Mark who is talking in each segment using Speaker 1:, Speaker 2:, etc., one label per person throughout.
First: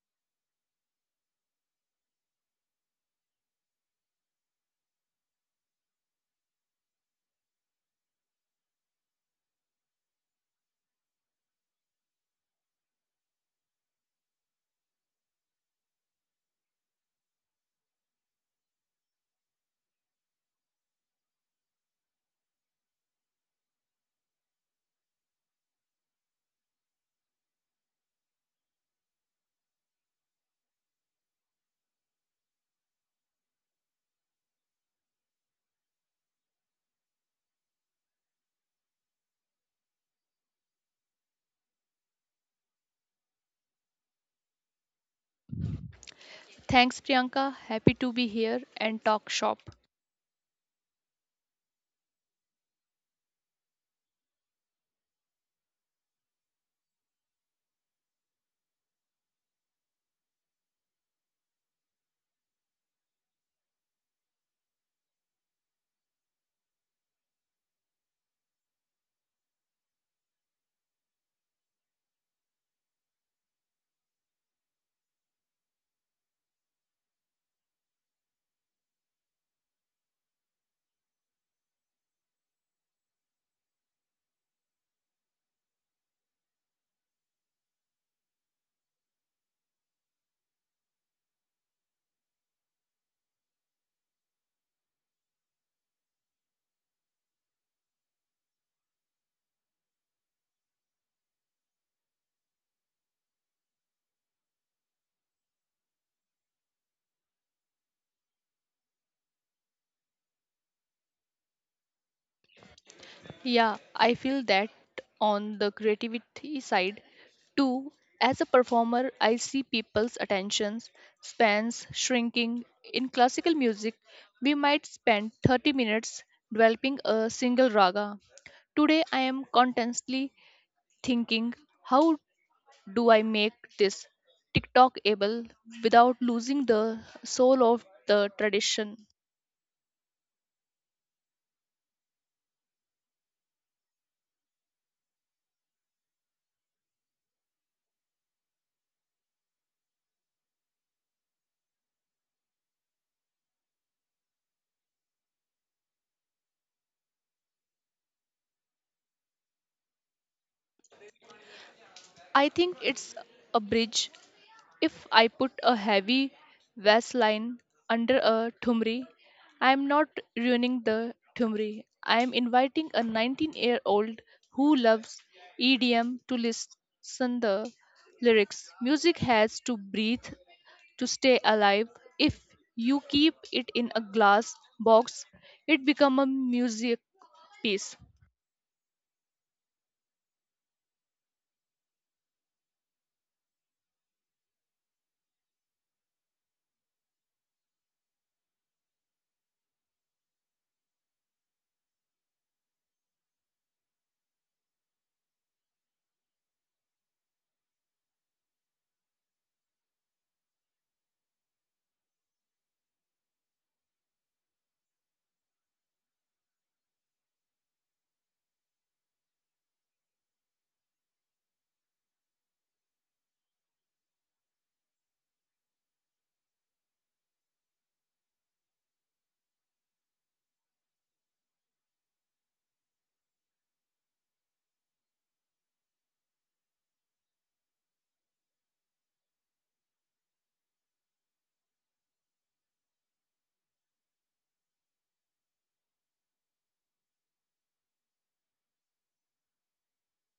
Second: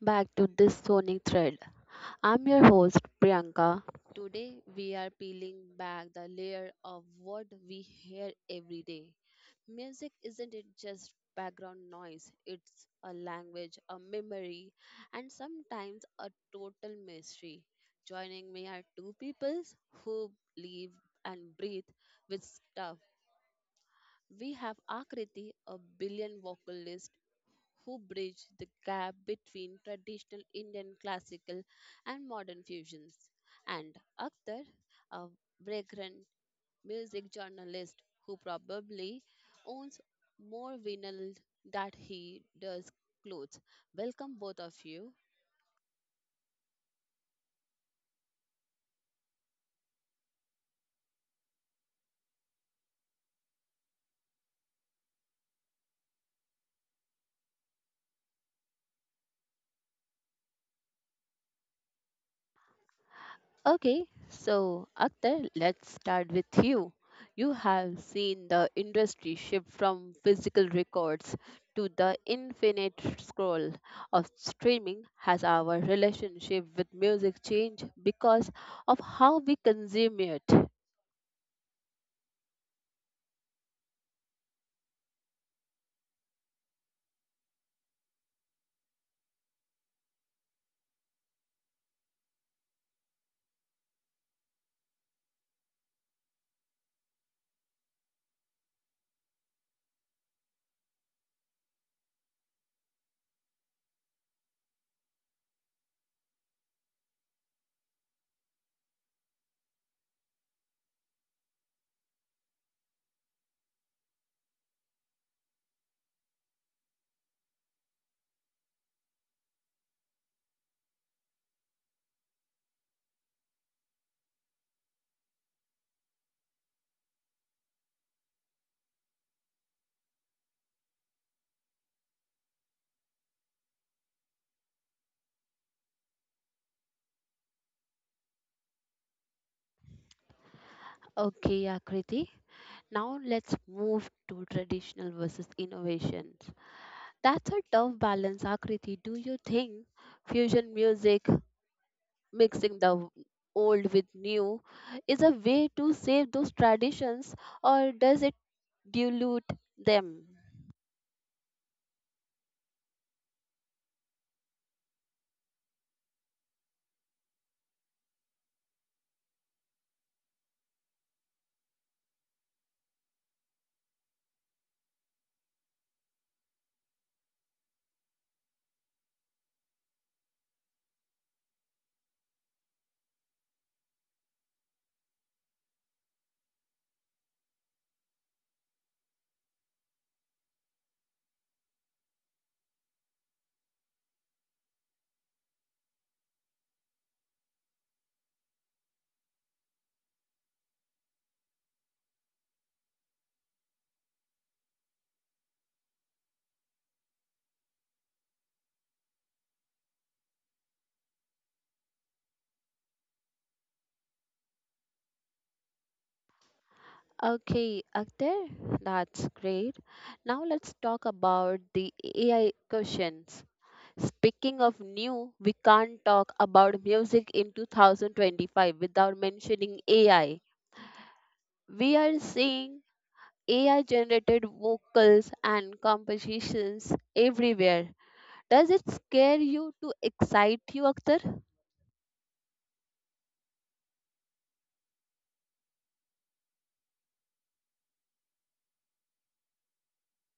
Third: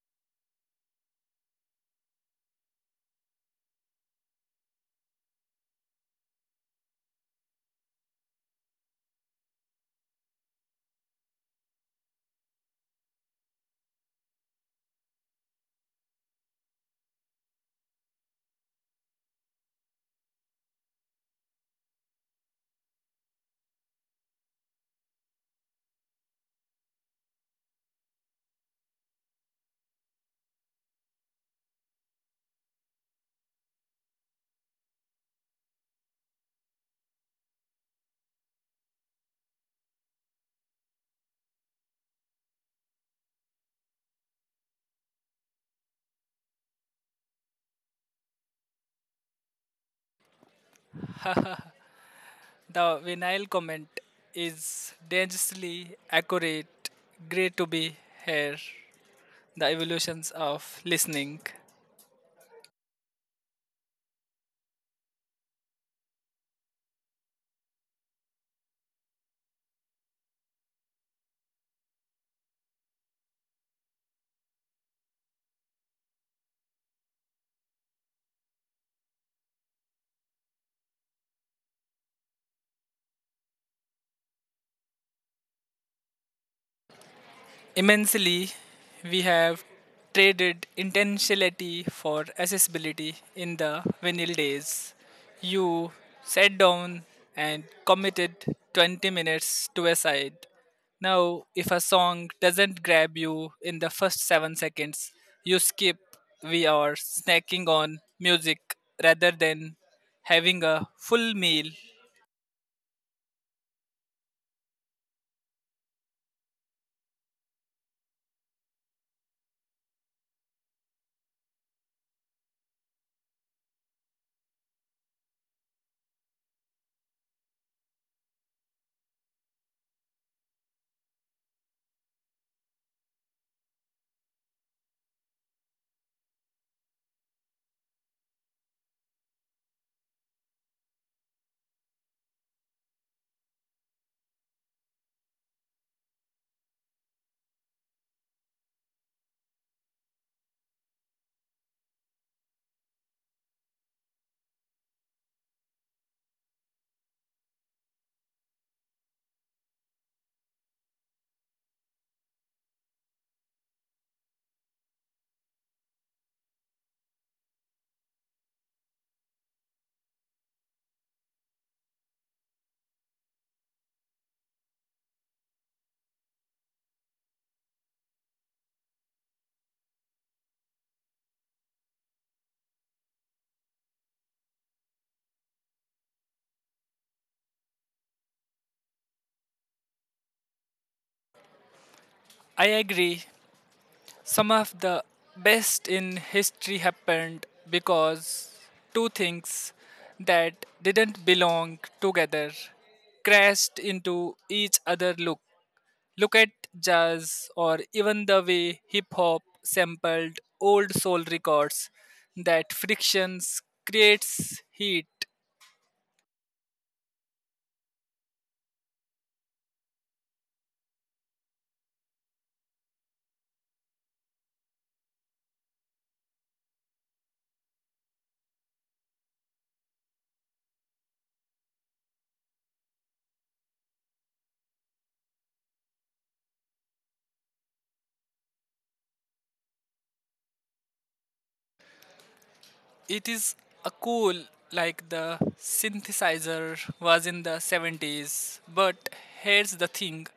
Speaker 1: back to this sonic thread. I'm your host Priyanka. Today we are peeling back the layer of what we hear every day. Music isn't it just background noise, it's a language, a memory, and sometimes a total mystery. Joining me are two people who live and breathe with stuff. We have Akriti, a billion vocalist who bridge the gap between traditional Indian classical and modern fusions, and Akhtar, a vagrant music journalist who probably owns more vinyl that he does clothes. Welcome both of you.
Speaker 2: Thanks, Priyanka. Happy to be here and talk shop.
Speaker 3: The vinyl comment is dangerously accurate. Great to be here. The evolutions of listening.
Speaker 1: Okay, so Akhtar, let's start with you. You have seen the industry shift from physical records to the infinite scroll of streaming. Has our relationship with music changed because of how we consume it?
Speaker 3: Immensely, we have traded intentionality for accessibility in the vinyl days. You sat down and committed 20 minutes to a side. Now, if a song doesn't grab you in the first 7 seconds, you skip. We are snacking on music rather than having a full meal.
Speaker 2: Yeah, I feel that on the creativity side too. As a performer, I see people's attention spans shrinking. In classical music, we might spend 30 minutes developing a single raga. Today, I am constantly thinking, how do I make this TikTok able without losing the soul of the tradition?
Speaker 1: Okay, Akriti. Now let's move to traditional versus innovations. That's a tough balance, Akriti. Do you think fusion music mixing the old with new is a way to save those traditions or does it dilute them?
Speaker 2: I think it's a bridge. If I put a heavy vase line under a tumri, I am not ruining the tumri. I am inviting a 19-year-old who loves EDM to listen the lyrics. Music has to breathe to stay alive. If you keep it in a glass box, it become a music piece.
Speaker 3: I agree. Some of the best in history happened because two things that didn't belong together crashed into each other. Look at jazz or even the way hip hop sampled old soul records. That frictions creates heat.
Speaker 1: Okay, Akhtar, that's great. Now let's talk about the AI questions. Speaking of new, we can't talk about music in 2025 without mentioning AI. We are seeing AI generated vocals and compositions everywhere. Does it scare you to excite you, Akhtar?
Speaker 3: It is a cool like the synthesizer was in the 70s, but here's the thing:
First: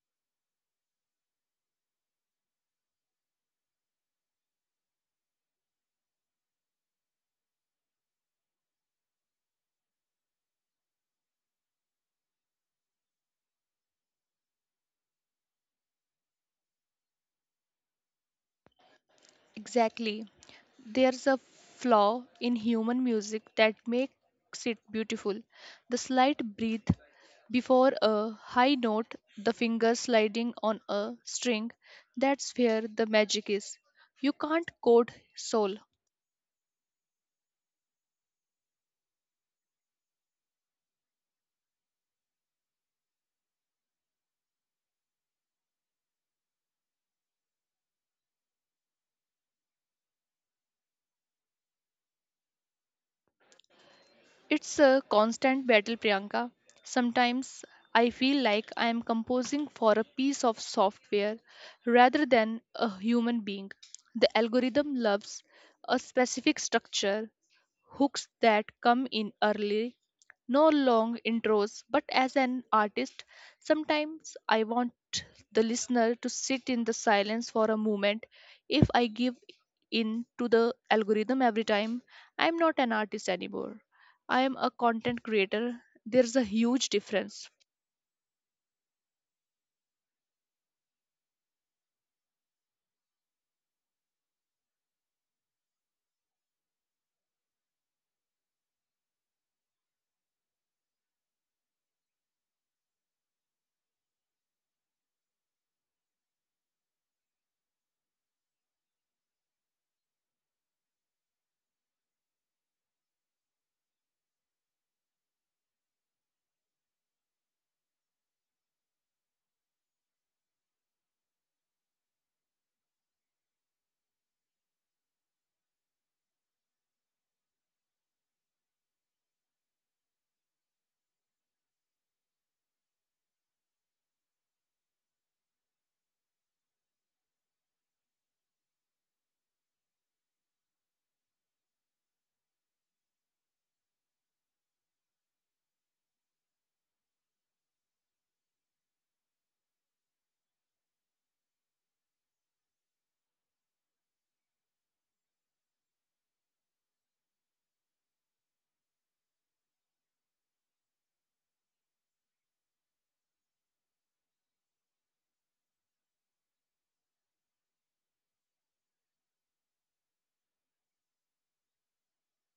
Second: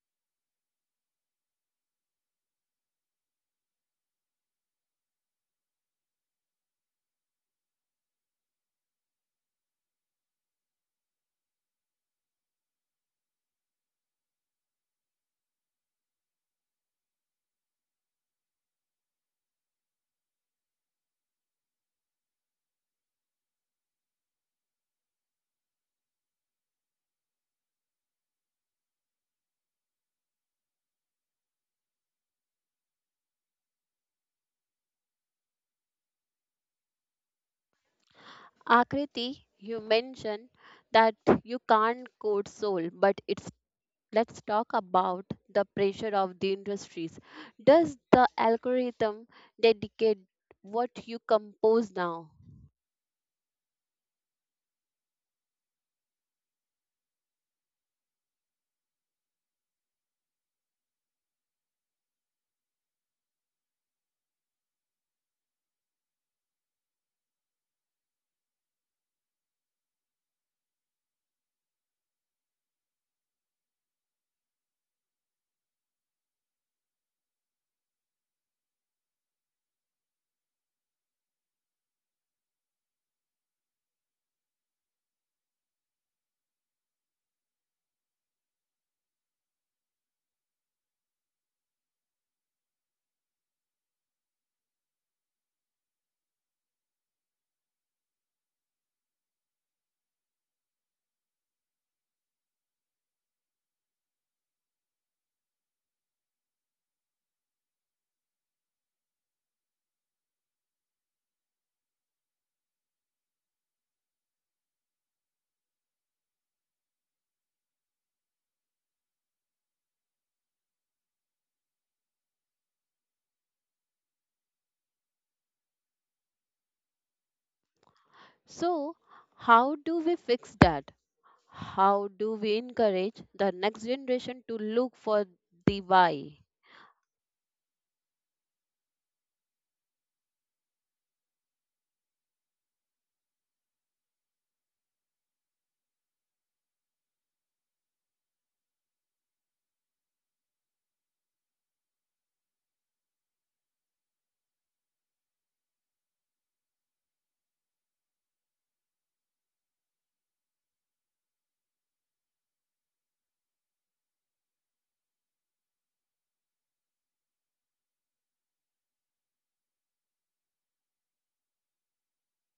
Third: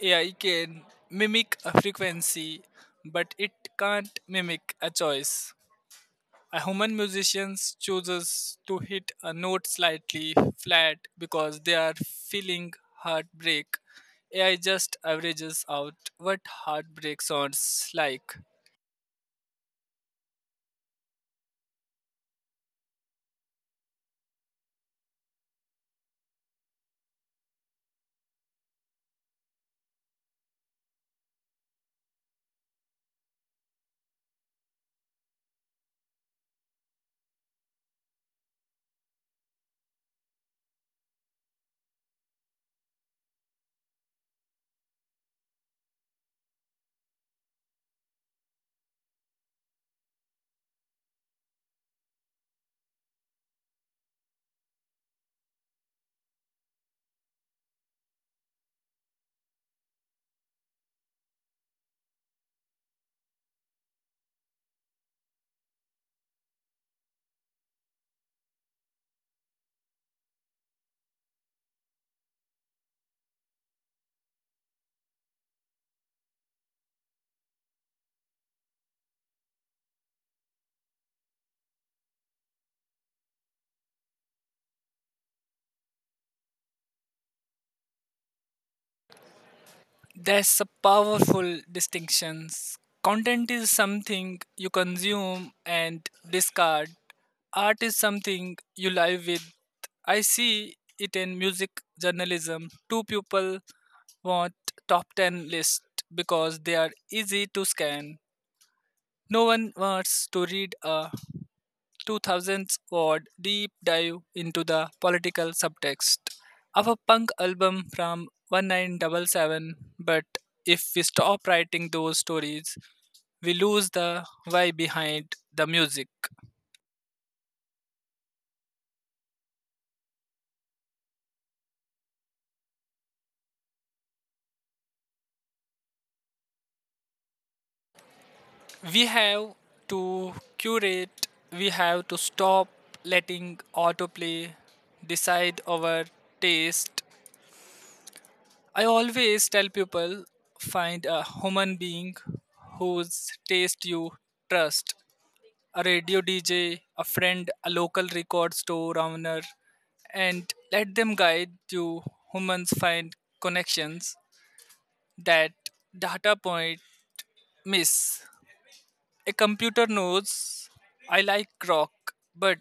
Speaker 3: AI can mimic a frequency, but it can't mimic a choice. A human musician chooses to hit a note slightly flat because they are feeling heartbreak. AI just averages out what heartbreak sounds like.
Speaker 2: Exactly. There's a flaw in human music that makes it beautiful. The slight breath before a high note, the finger sliding on a string, that's where the magic is. You can't code soul.
Speaker 1: Akriti, you mentioned that you can't code soul, but it's let's talk about the pressure of the industries. Does the algorithm dedicate what you compose now?
Speaker 2: It's a constant battle, Priyanka. Sometimes I feel like I am composing for a piece of software rather than a human being. The algorithm loves a specific structure hooks that come in early, no long intros, but as an artist, sometimes I want the listener to sit in the silence for a moment. If I give in to the algorithm every time, I'm not an artist anymore. I am a content creator. There's a huge difference.
Speaker 3: That's a powerful distinction. Content is something you consume and discard. Art is something you live with. I see it in music journalism. Two people want top 10 list because they are easy to scan. No one wants to read a 2000s squad deep dive into the political subtext of a punk album from one nine double seven. But if we stop writing those stories, we lose the why behind the music.
Speaker 1: So, how do we fix that? How do we encourage the next generation to look for the why?
Speaker 3: We have to curate. We have to stop letting autoplay decide our taste. I always tell people find a human being whose taste you trust, a radio DJ, a friend, a local record store owner, and let them guide you. Humans find connections that data point miss. A computer knows I like rock, but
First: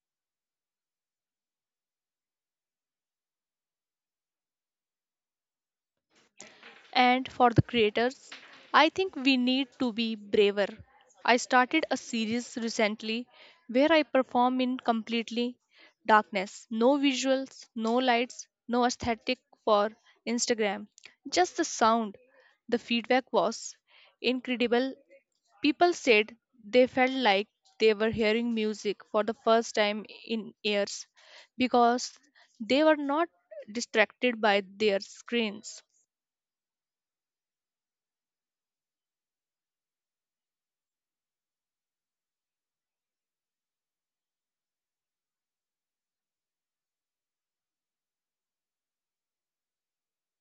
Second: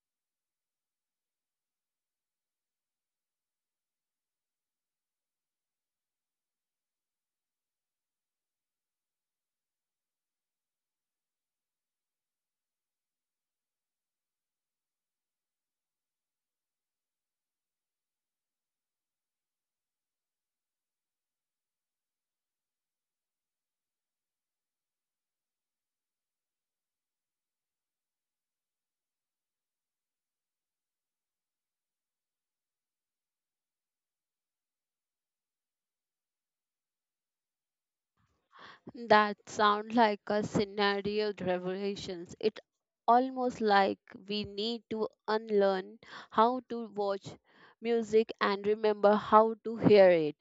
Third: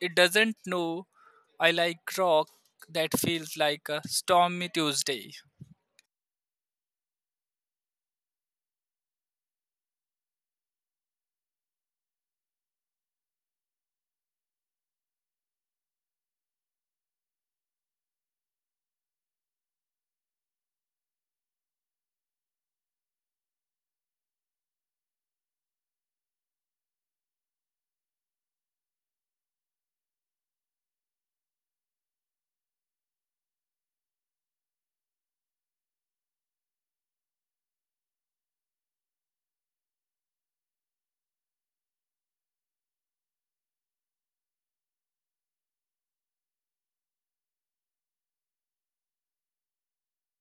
Speaker 3: it doesn't know I like rock that feels like a stormy Tuesday.
Speaker 2: And for the creators, I think we need to be braver. I started a series recently where I perform in completely darkness no visuals, no lights, no aesthetic for Instagram, just the sound. The feedback was incredible. People said they felt like they were hearing music for the first time in years because they were not distracted by their screens.
Speaker 1: That sound like a scenario revelations. It almost like we need to unlearn how to watch music and remember how to hear it.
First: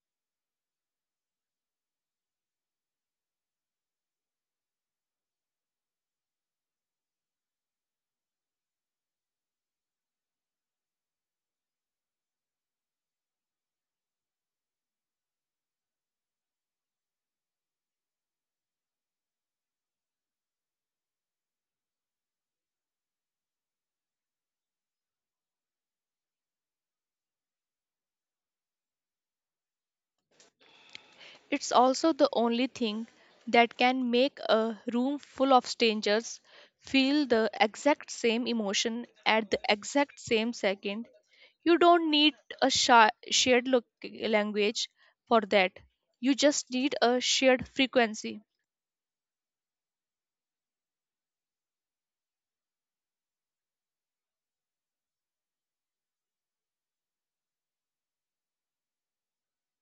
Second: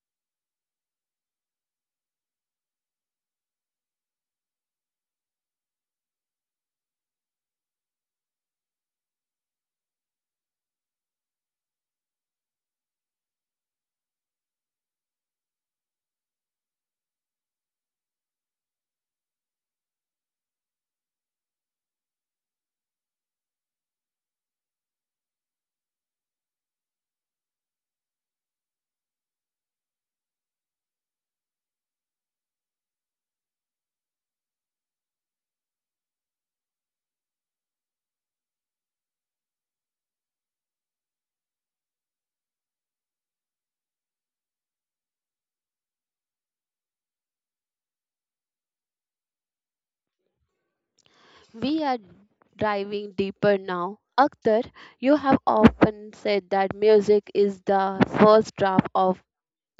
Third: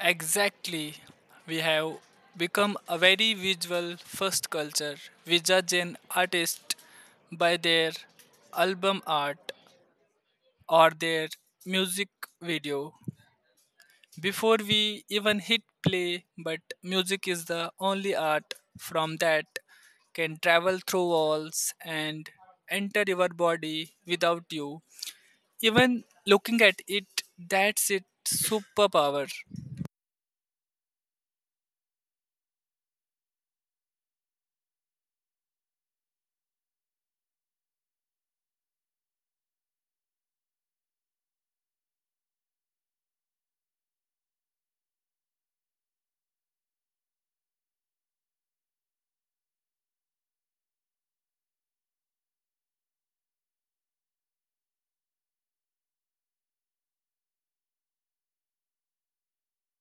Speaker 3: Exactly. We have become a very visual first culture. We judge an artist by their album art or their music video before we even hit play, but music is the only art from that can travel through walls and enter your body without you even looking at it. That's its superpower.
Speaker 2: It's also the only thing that can make a room full of strangers feel the exact same emotion at the exact same second. You don't need a language for that. You just need a shared frequency.
Speaker 1: We are diving deeper now. Akhtar, you have often said that music is the first draft of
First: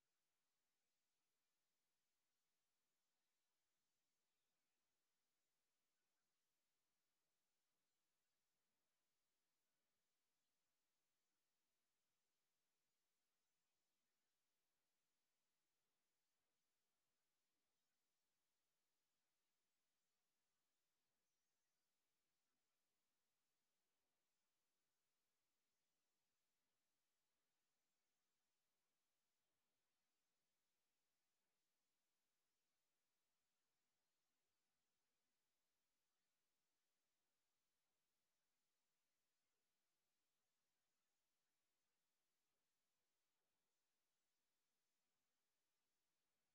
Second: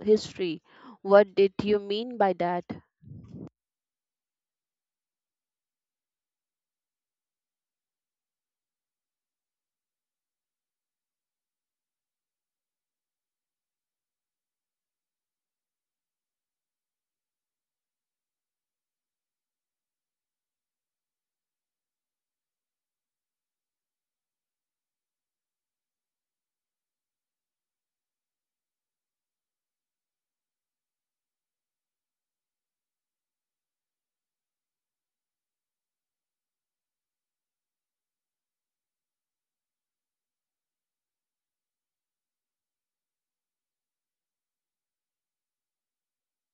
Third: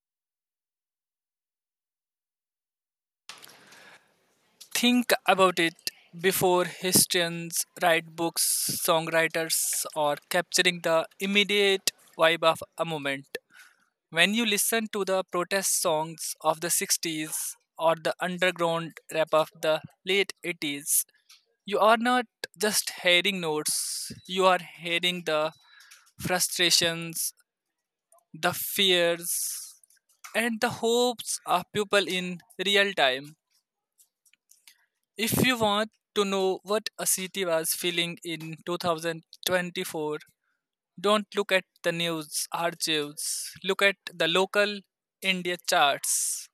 Speaker 1: history. What did you mean by that?
Speaker 3: Think about it, before historians write books, songwriters or capturing the immediate vibe of a moment. When you listen to the protest songs of the 60s or the underground rap of the late 80s, you are not just hearing notes, you are hearing the frustrations, the fears, and the hopes of people in real time. If you want to know what a city was feeling in 2024, don't look at the news archives. Look at the local India charts.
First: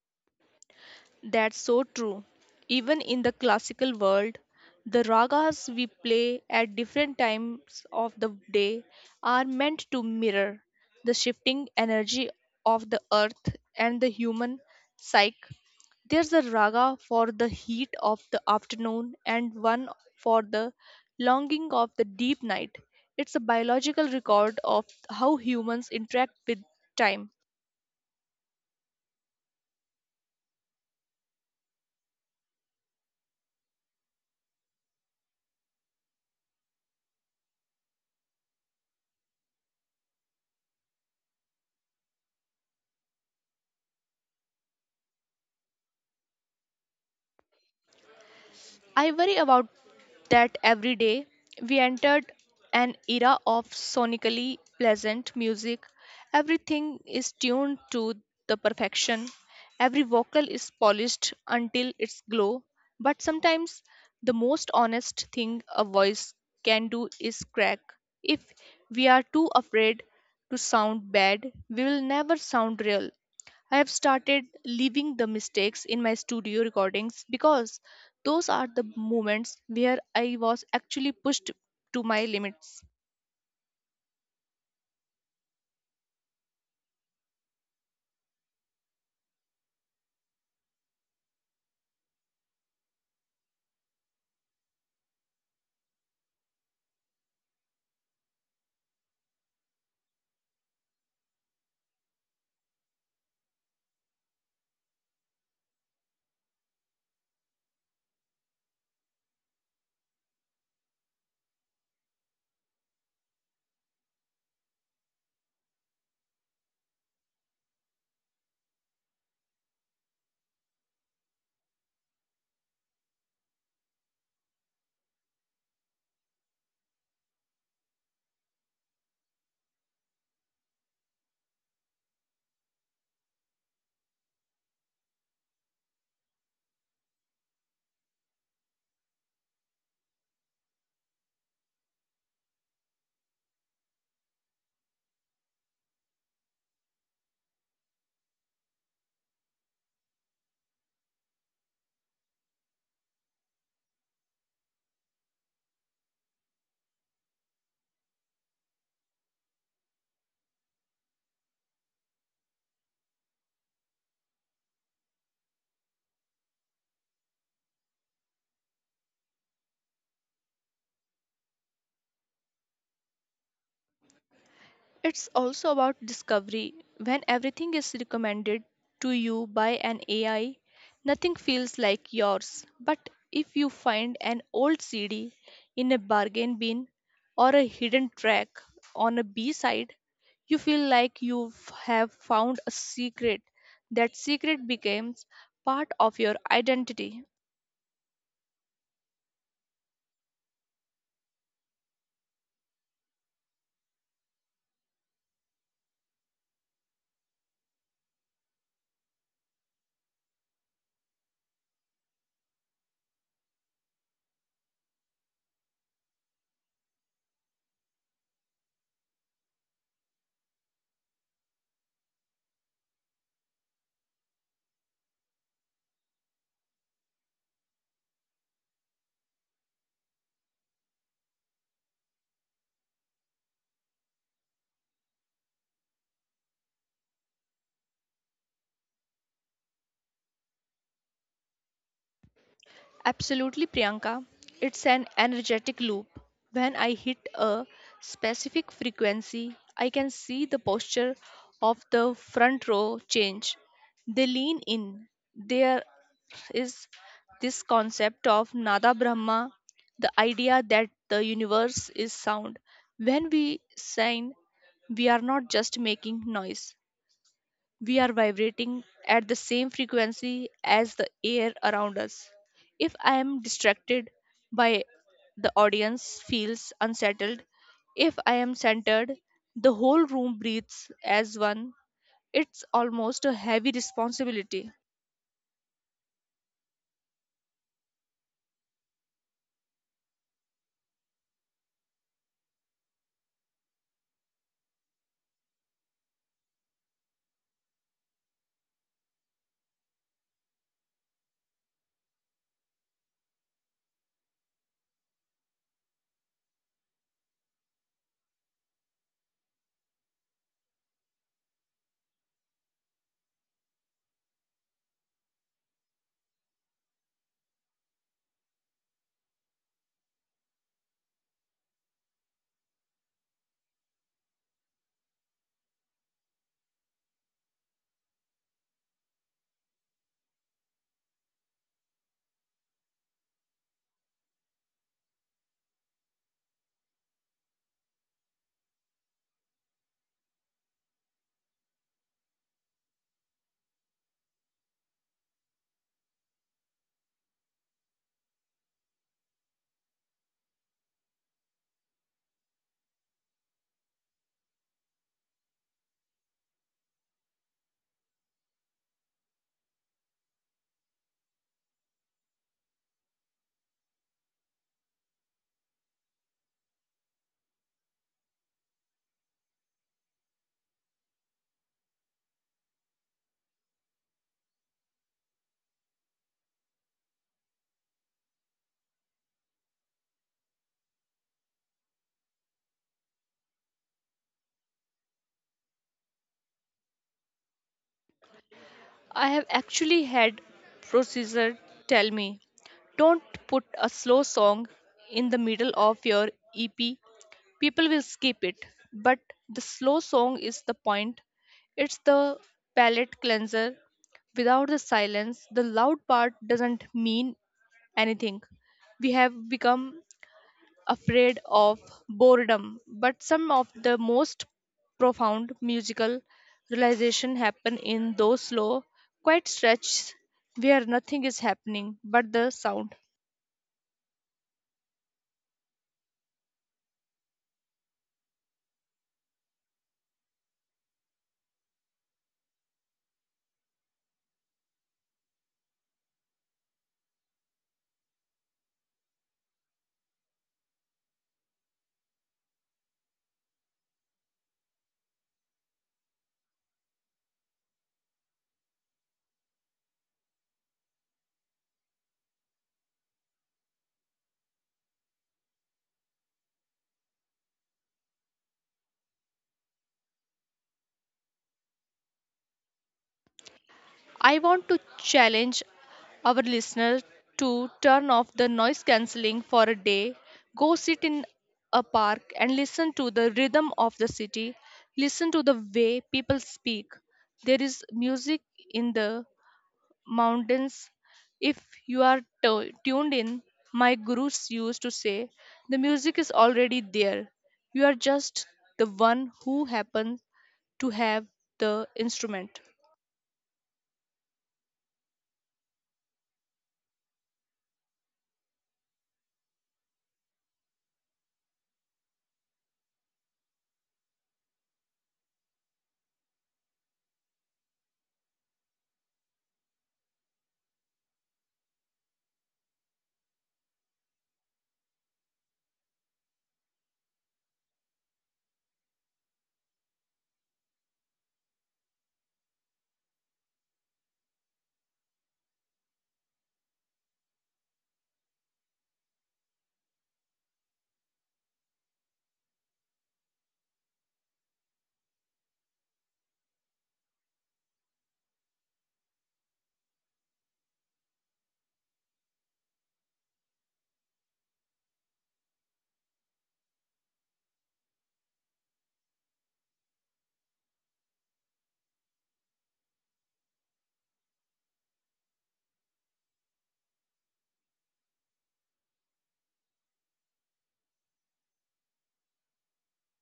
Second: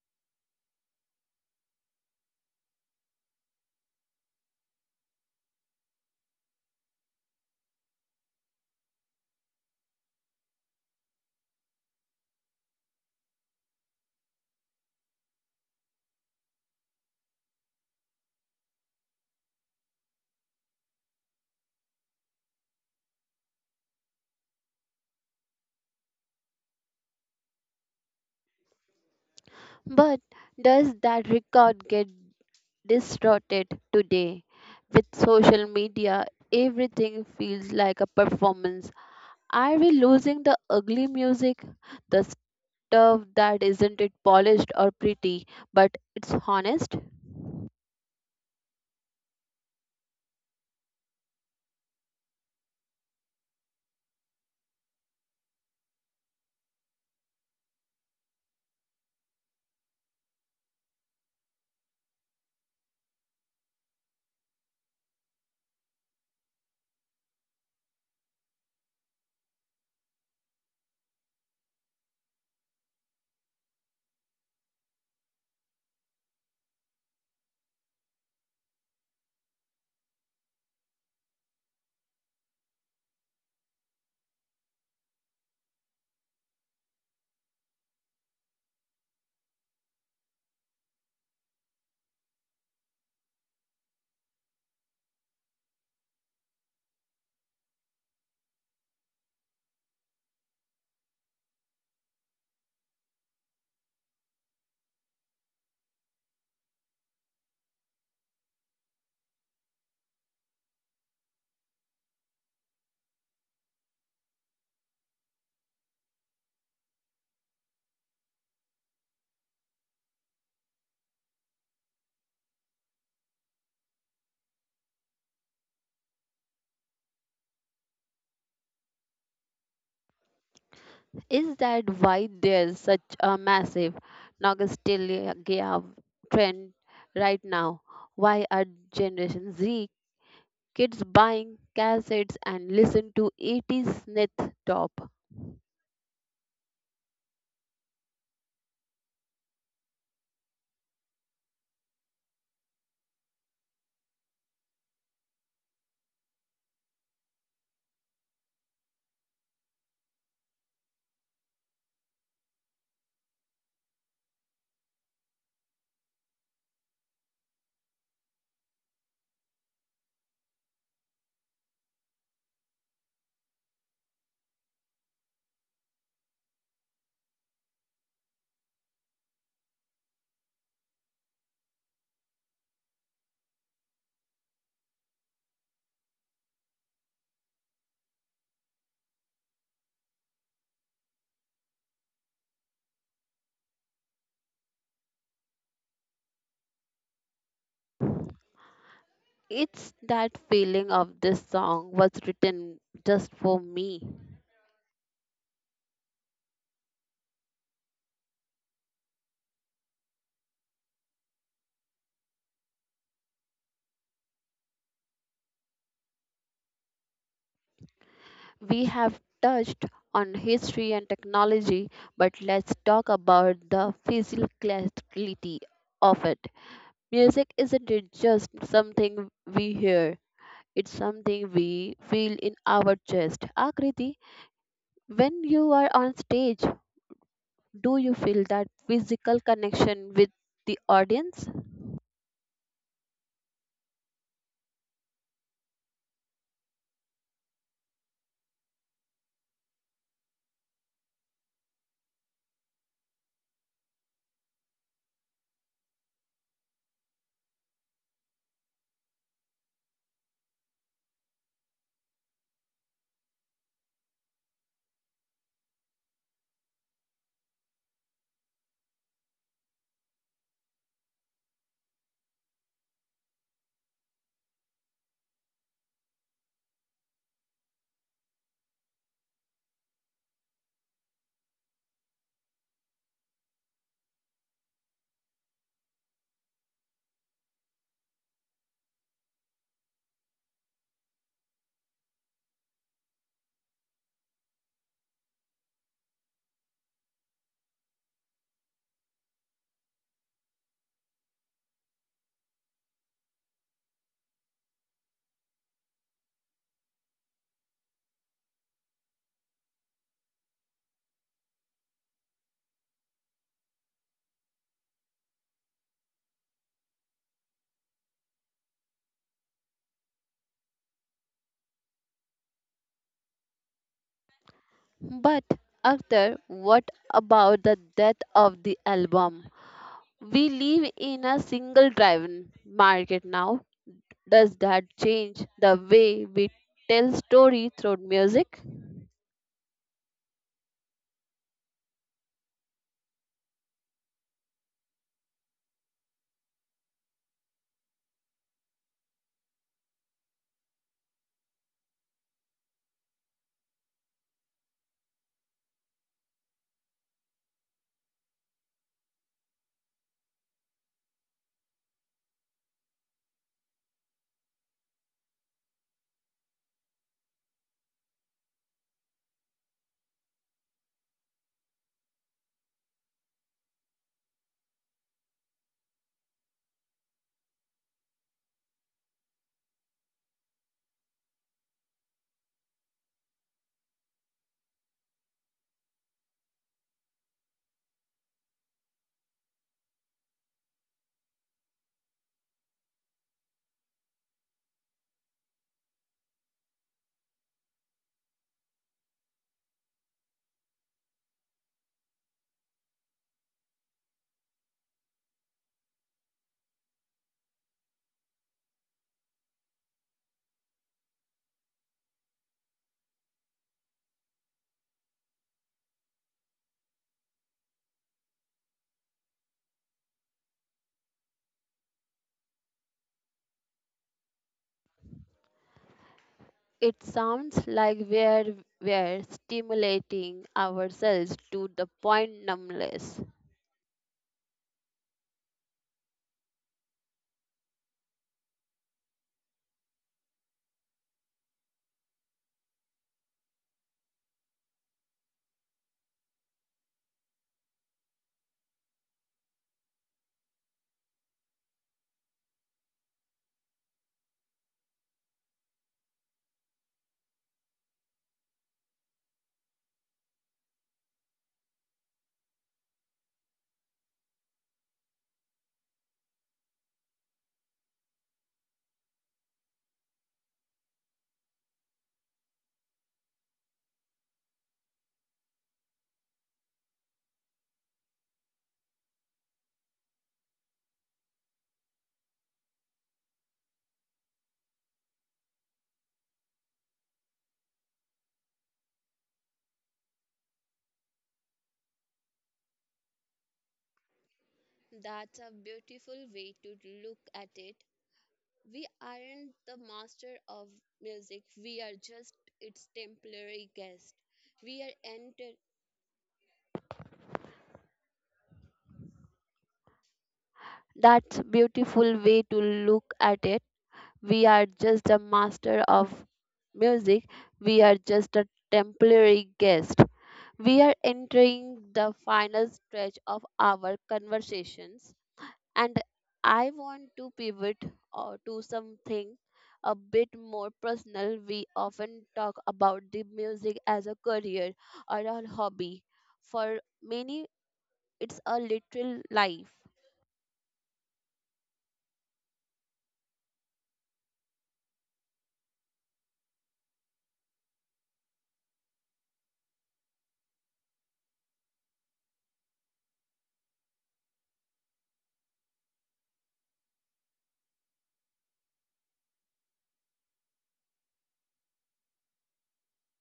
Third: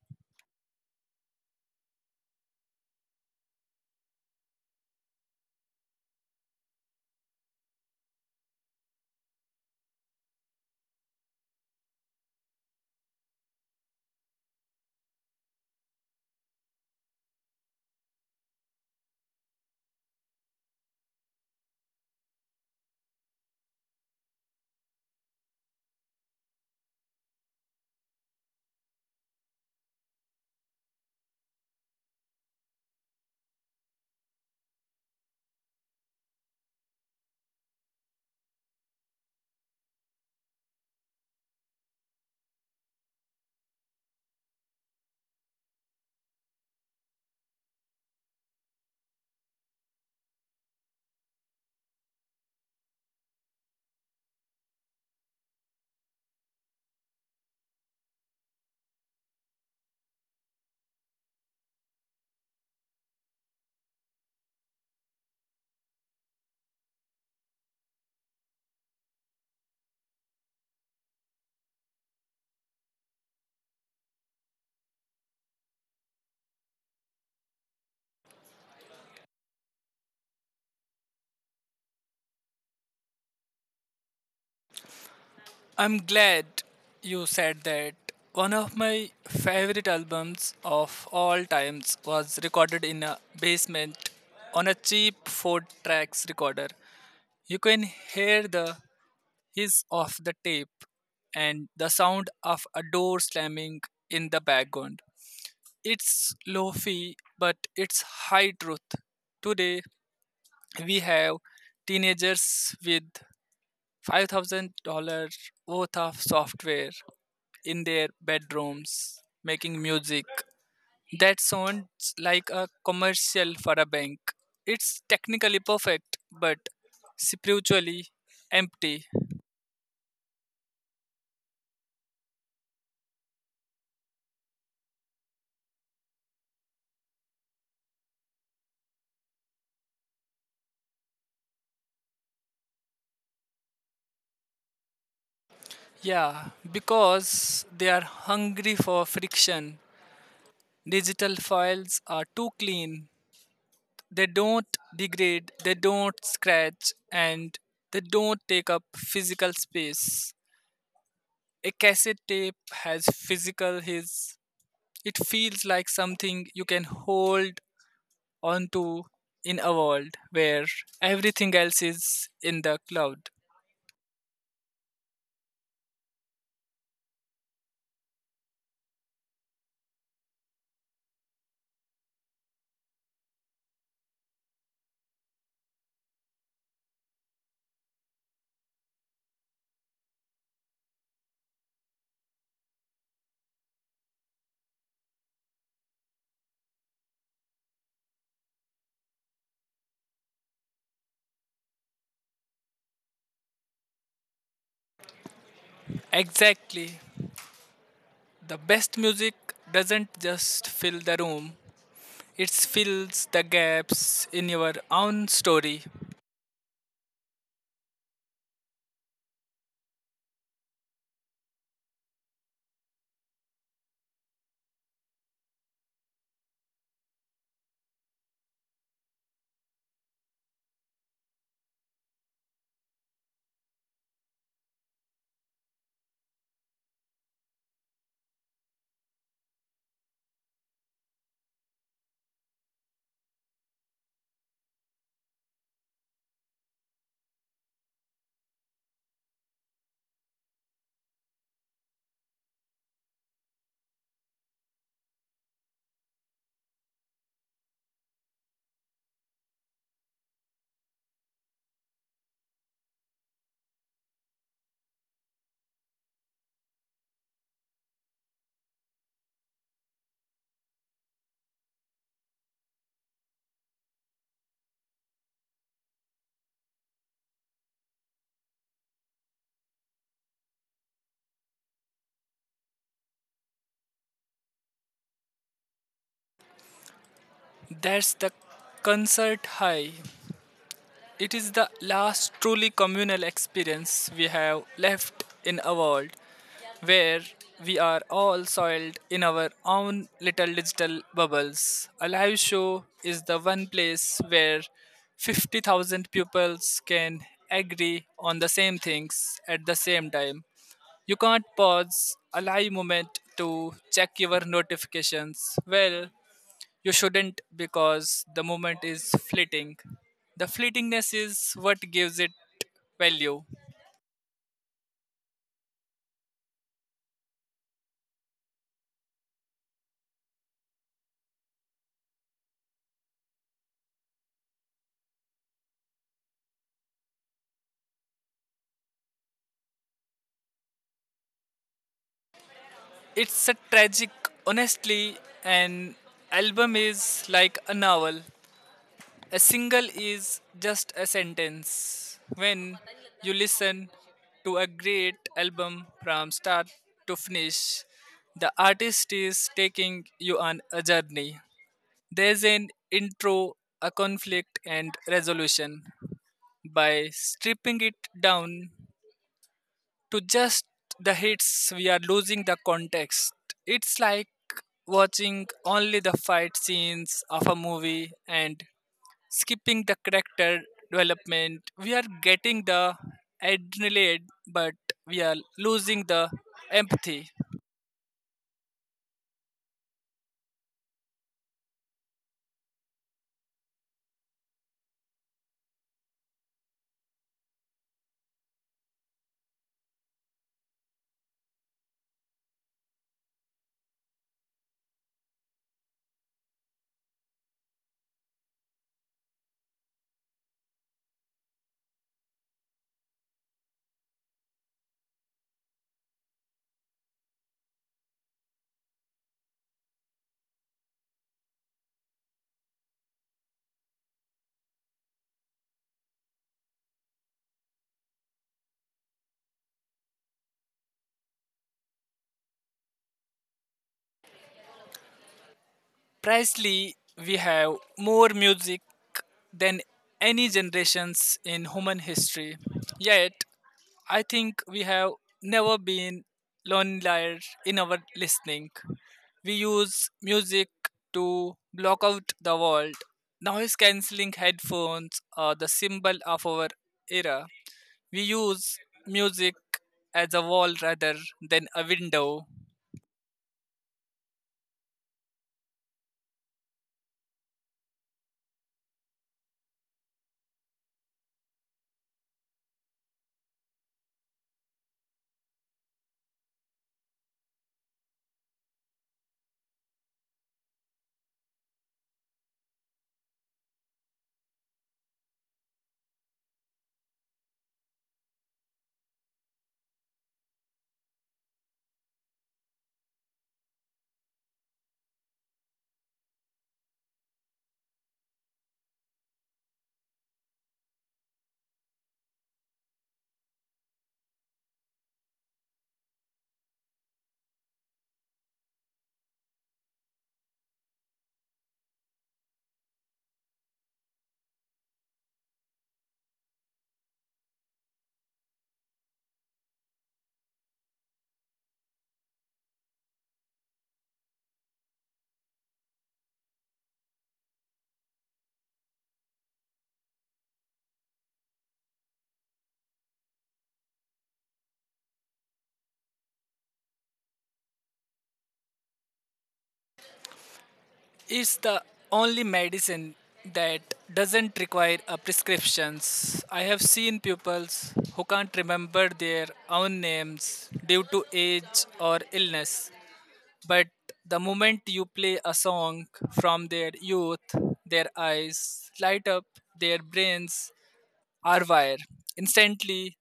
Speaker 2: That's so true. Even in the classical world, the ragas we play at different times of the day are meant to mirror the shifting energy of the earth and the human psyche. There's a raga for the heat of the afternoon and one for the longing of the deep night. It's a biological record of how humans interact with time.
Speaker 1: But does that record get distorted today. With social media, everything feels like a performance. Are we losing the ugly music? The stuff that isn't it polished or pretty, but it's honest?
Speaker 2: I worry about that every day. We entered an era of sonically pleasant music. Everything is tuned to the perfection. Every vocal is polished until its glow. But sometimes the most honest thing a voice can do is crack. If we are too afraid to sound bad, we will never sound real. I have started leaving the mistakes in my studio recordings because those are the moments where I was actually pushed to my limits.
Speaker 3: I'm glad you said that. One of my favorite albums of all times was recorded in a basement on a cheap four tracks recorder. You can hear the hiss of the tape and the sound of a door slamming in the background. It's low fee, but it's high truth. Today, we have teenagers with $5,000 worth of software in their bedrooms making music. That sounds like a commercial for a bank. It's technically perfect, but spiritually empty.
Speaker 1: Is that why there's such a massive nostalgia trend right now? Why are Generation Z kids buying cassettes and listen to 80's synth top?
Speaker 3: Yeah, because they are hungry for friction. Digital files are too clean. They don't degrade, they don't scratch, and they don't take up physical space. A cassette tape has physical his. It feels like something you can hold onto in a world where everything else is in the cloud.
Speaker 2: It's also about discovery. When everything is recommended to you by an AI, nothing feels like yours. But if you find an old CD in a bargain bin or a hidden track on a B side, you feel like you have found a secret. That secret becomes part of your identity.
Speaker 1: It's that feeling of this song was written just for me.
Speaker 3: Exactly. The best music doesn't just fill the room, it fills the gaps in your own story.
Speaker 1: We have touched on history and technology, but let's talk about the physicality of it. Music isn't it just something we hear, it's something we feel in our chest. Akriti, when you are on stage, do you feel that physical connection with the audience?
Speaker 2: Absolutely, Priyanka. It's an energetic loop. When I hit a specific frequency, I can see the posture of the front row change. They lean in. There is this concept of Nada Brahma, the idea that the universe is sound. When we sing, we are not just making noise, we are vibrating at the same frequency as the air around us. If I am distracted by the audience feels unsettled, if I am centered, the whole room breathes as one. It's almost a heavy responsibility.
Speaker 3: That's the concert high. It is the last truly communal experience we have left in a world where we are all soiled in our own little digital bubbles. A live show is the one place where 50,000 pupils can agree on the same things at the same time. You can't pause a live moment to check your notifications. Well, you shouldn't, because the moment is fleeting. The fleetingness is what gives it value.
Speaker 1: But after what about the death of the album? We live in a single driven market now. Does that change the way we tell story through music?
Speaker 3: It's a tragic, honestly. An album is like a novel. A single is just a sentence. When you listen to a great album from start to finish, the artist is taking you on a journey. There's an intro, a conflict, and resolution. By stripping it down to just the hits, we are losing the context. It's like watching only the fight scenes of a movie and skipping the character development. We are getting the adrenaline, but we are losing the empathy.
Speaker 2: I have actually had procedure tell me, don't put a slow song in the middle of your EP. People will skip it, but the slow song is the point. It's the palate cleanser. Without the silence, the loud part doesn't mean anything. We have become afraid of boredom, but some of the most profound musical realization happen in those slow, quiet stretches where nothing is happening but the sound.
Speaker 1: It sounds like we're stimulating ourselves to the point numbness.
Speaker 3: Precisely, we have more music than any generations in human history. Yet, I think we have never been lonelier in our listening. We use music to block out the world. Noise cancelling headphones are the symbol of our era. We use music as a wall rather than a window.
Speaker 2: I want to challenge our listener to turn off the noise cancelling for a day, go sit in a park and listen to the rhythm of the city, listen to the way people speak. There is music in the mountains. If you are tuned in, my gurus used to say, the music is already there. You are just the one who happens to have the instrument.
Speaker 1: That's a beautiful way to look at it. We aren't the master of music. We are just its temporary guest. We are that's beautiful way to look at it. We are just the master of music. We are just a temporary guest. We are entering the final stretch of our conversations, and I want to pivot to something a bit more personal. We often talk about the music as a career or a hobby. For many, it's a literal life
Speaker 3: It's the only medicine that doesn't require a prescriptions. I have seen pupils who can't remember their own names due to age or illness, but the moment you play a song from their youth, their eyes light up, their brains our wire instantly.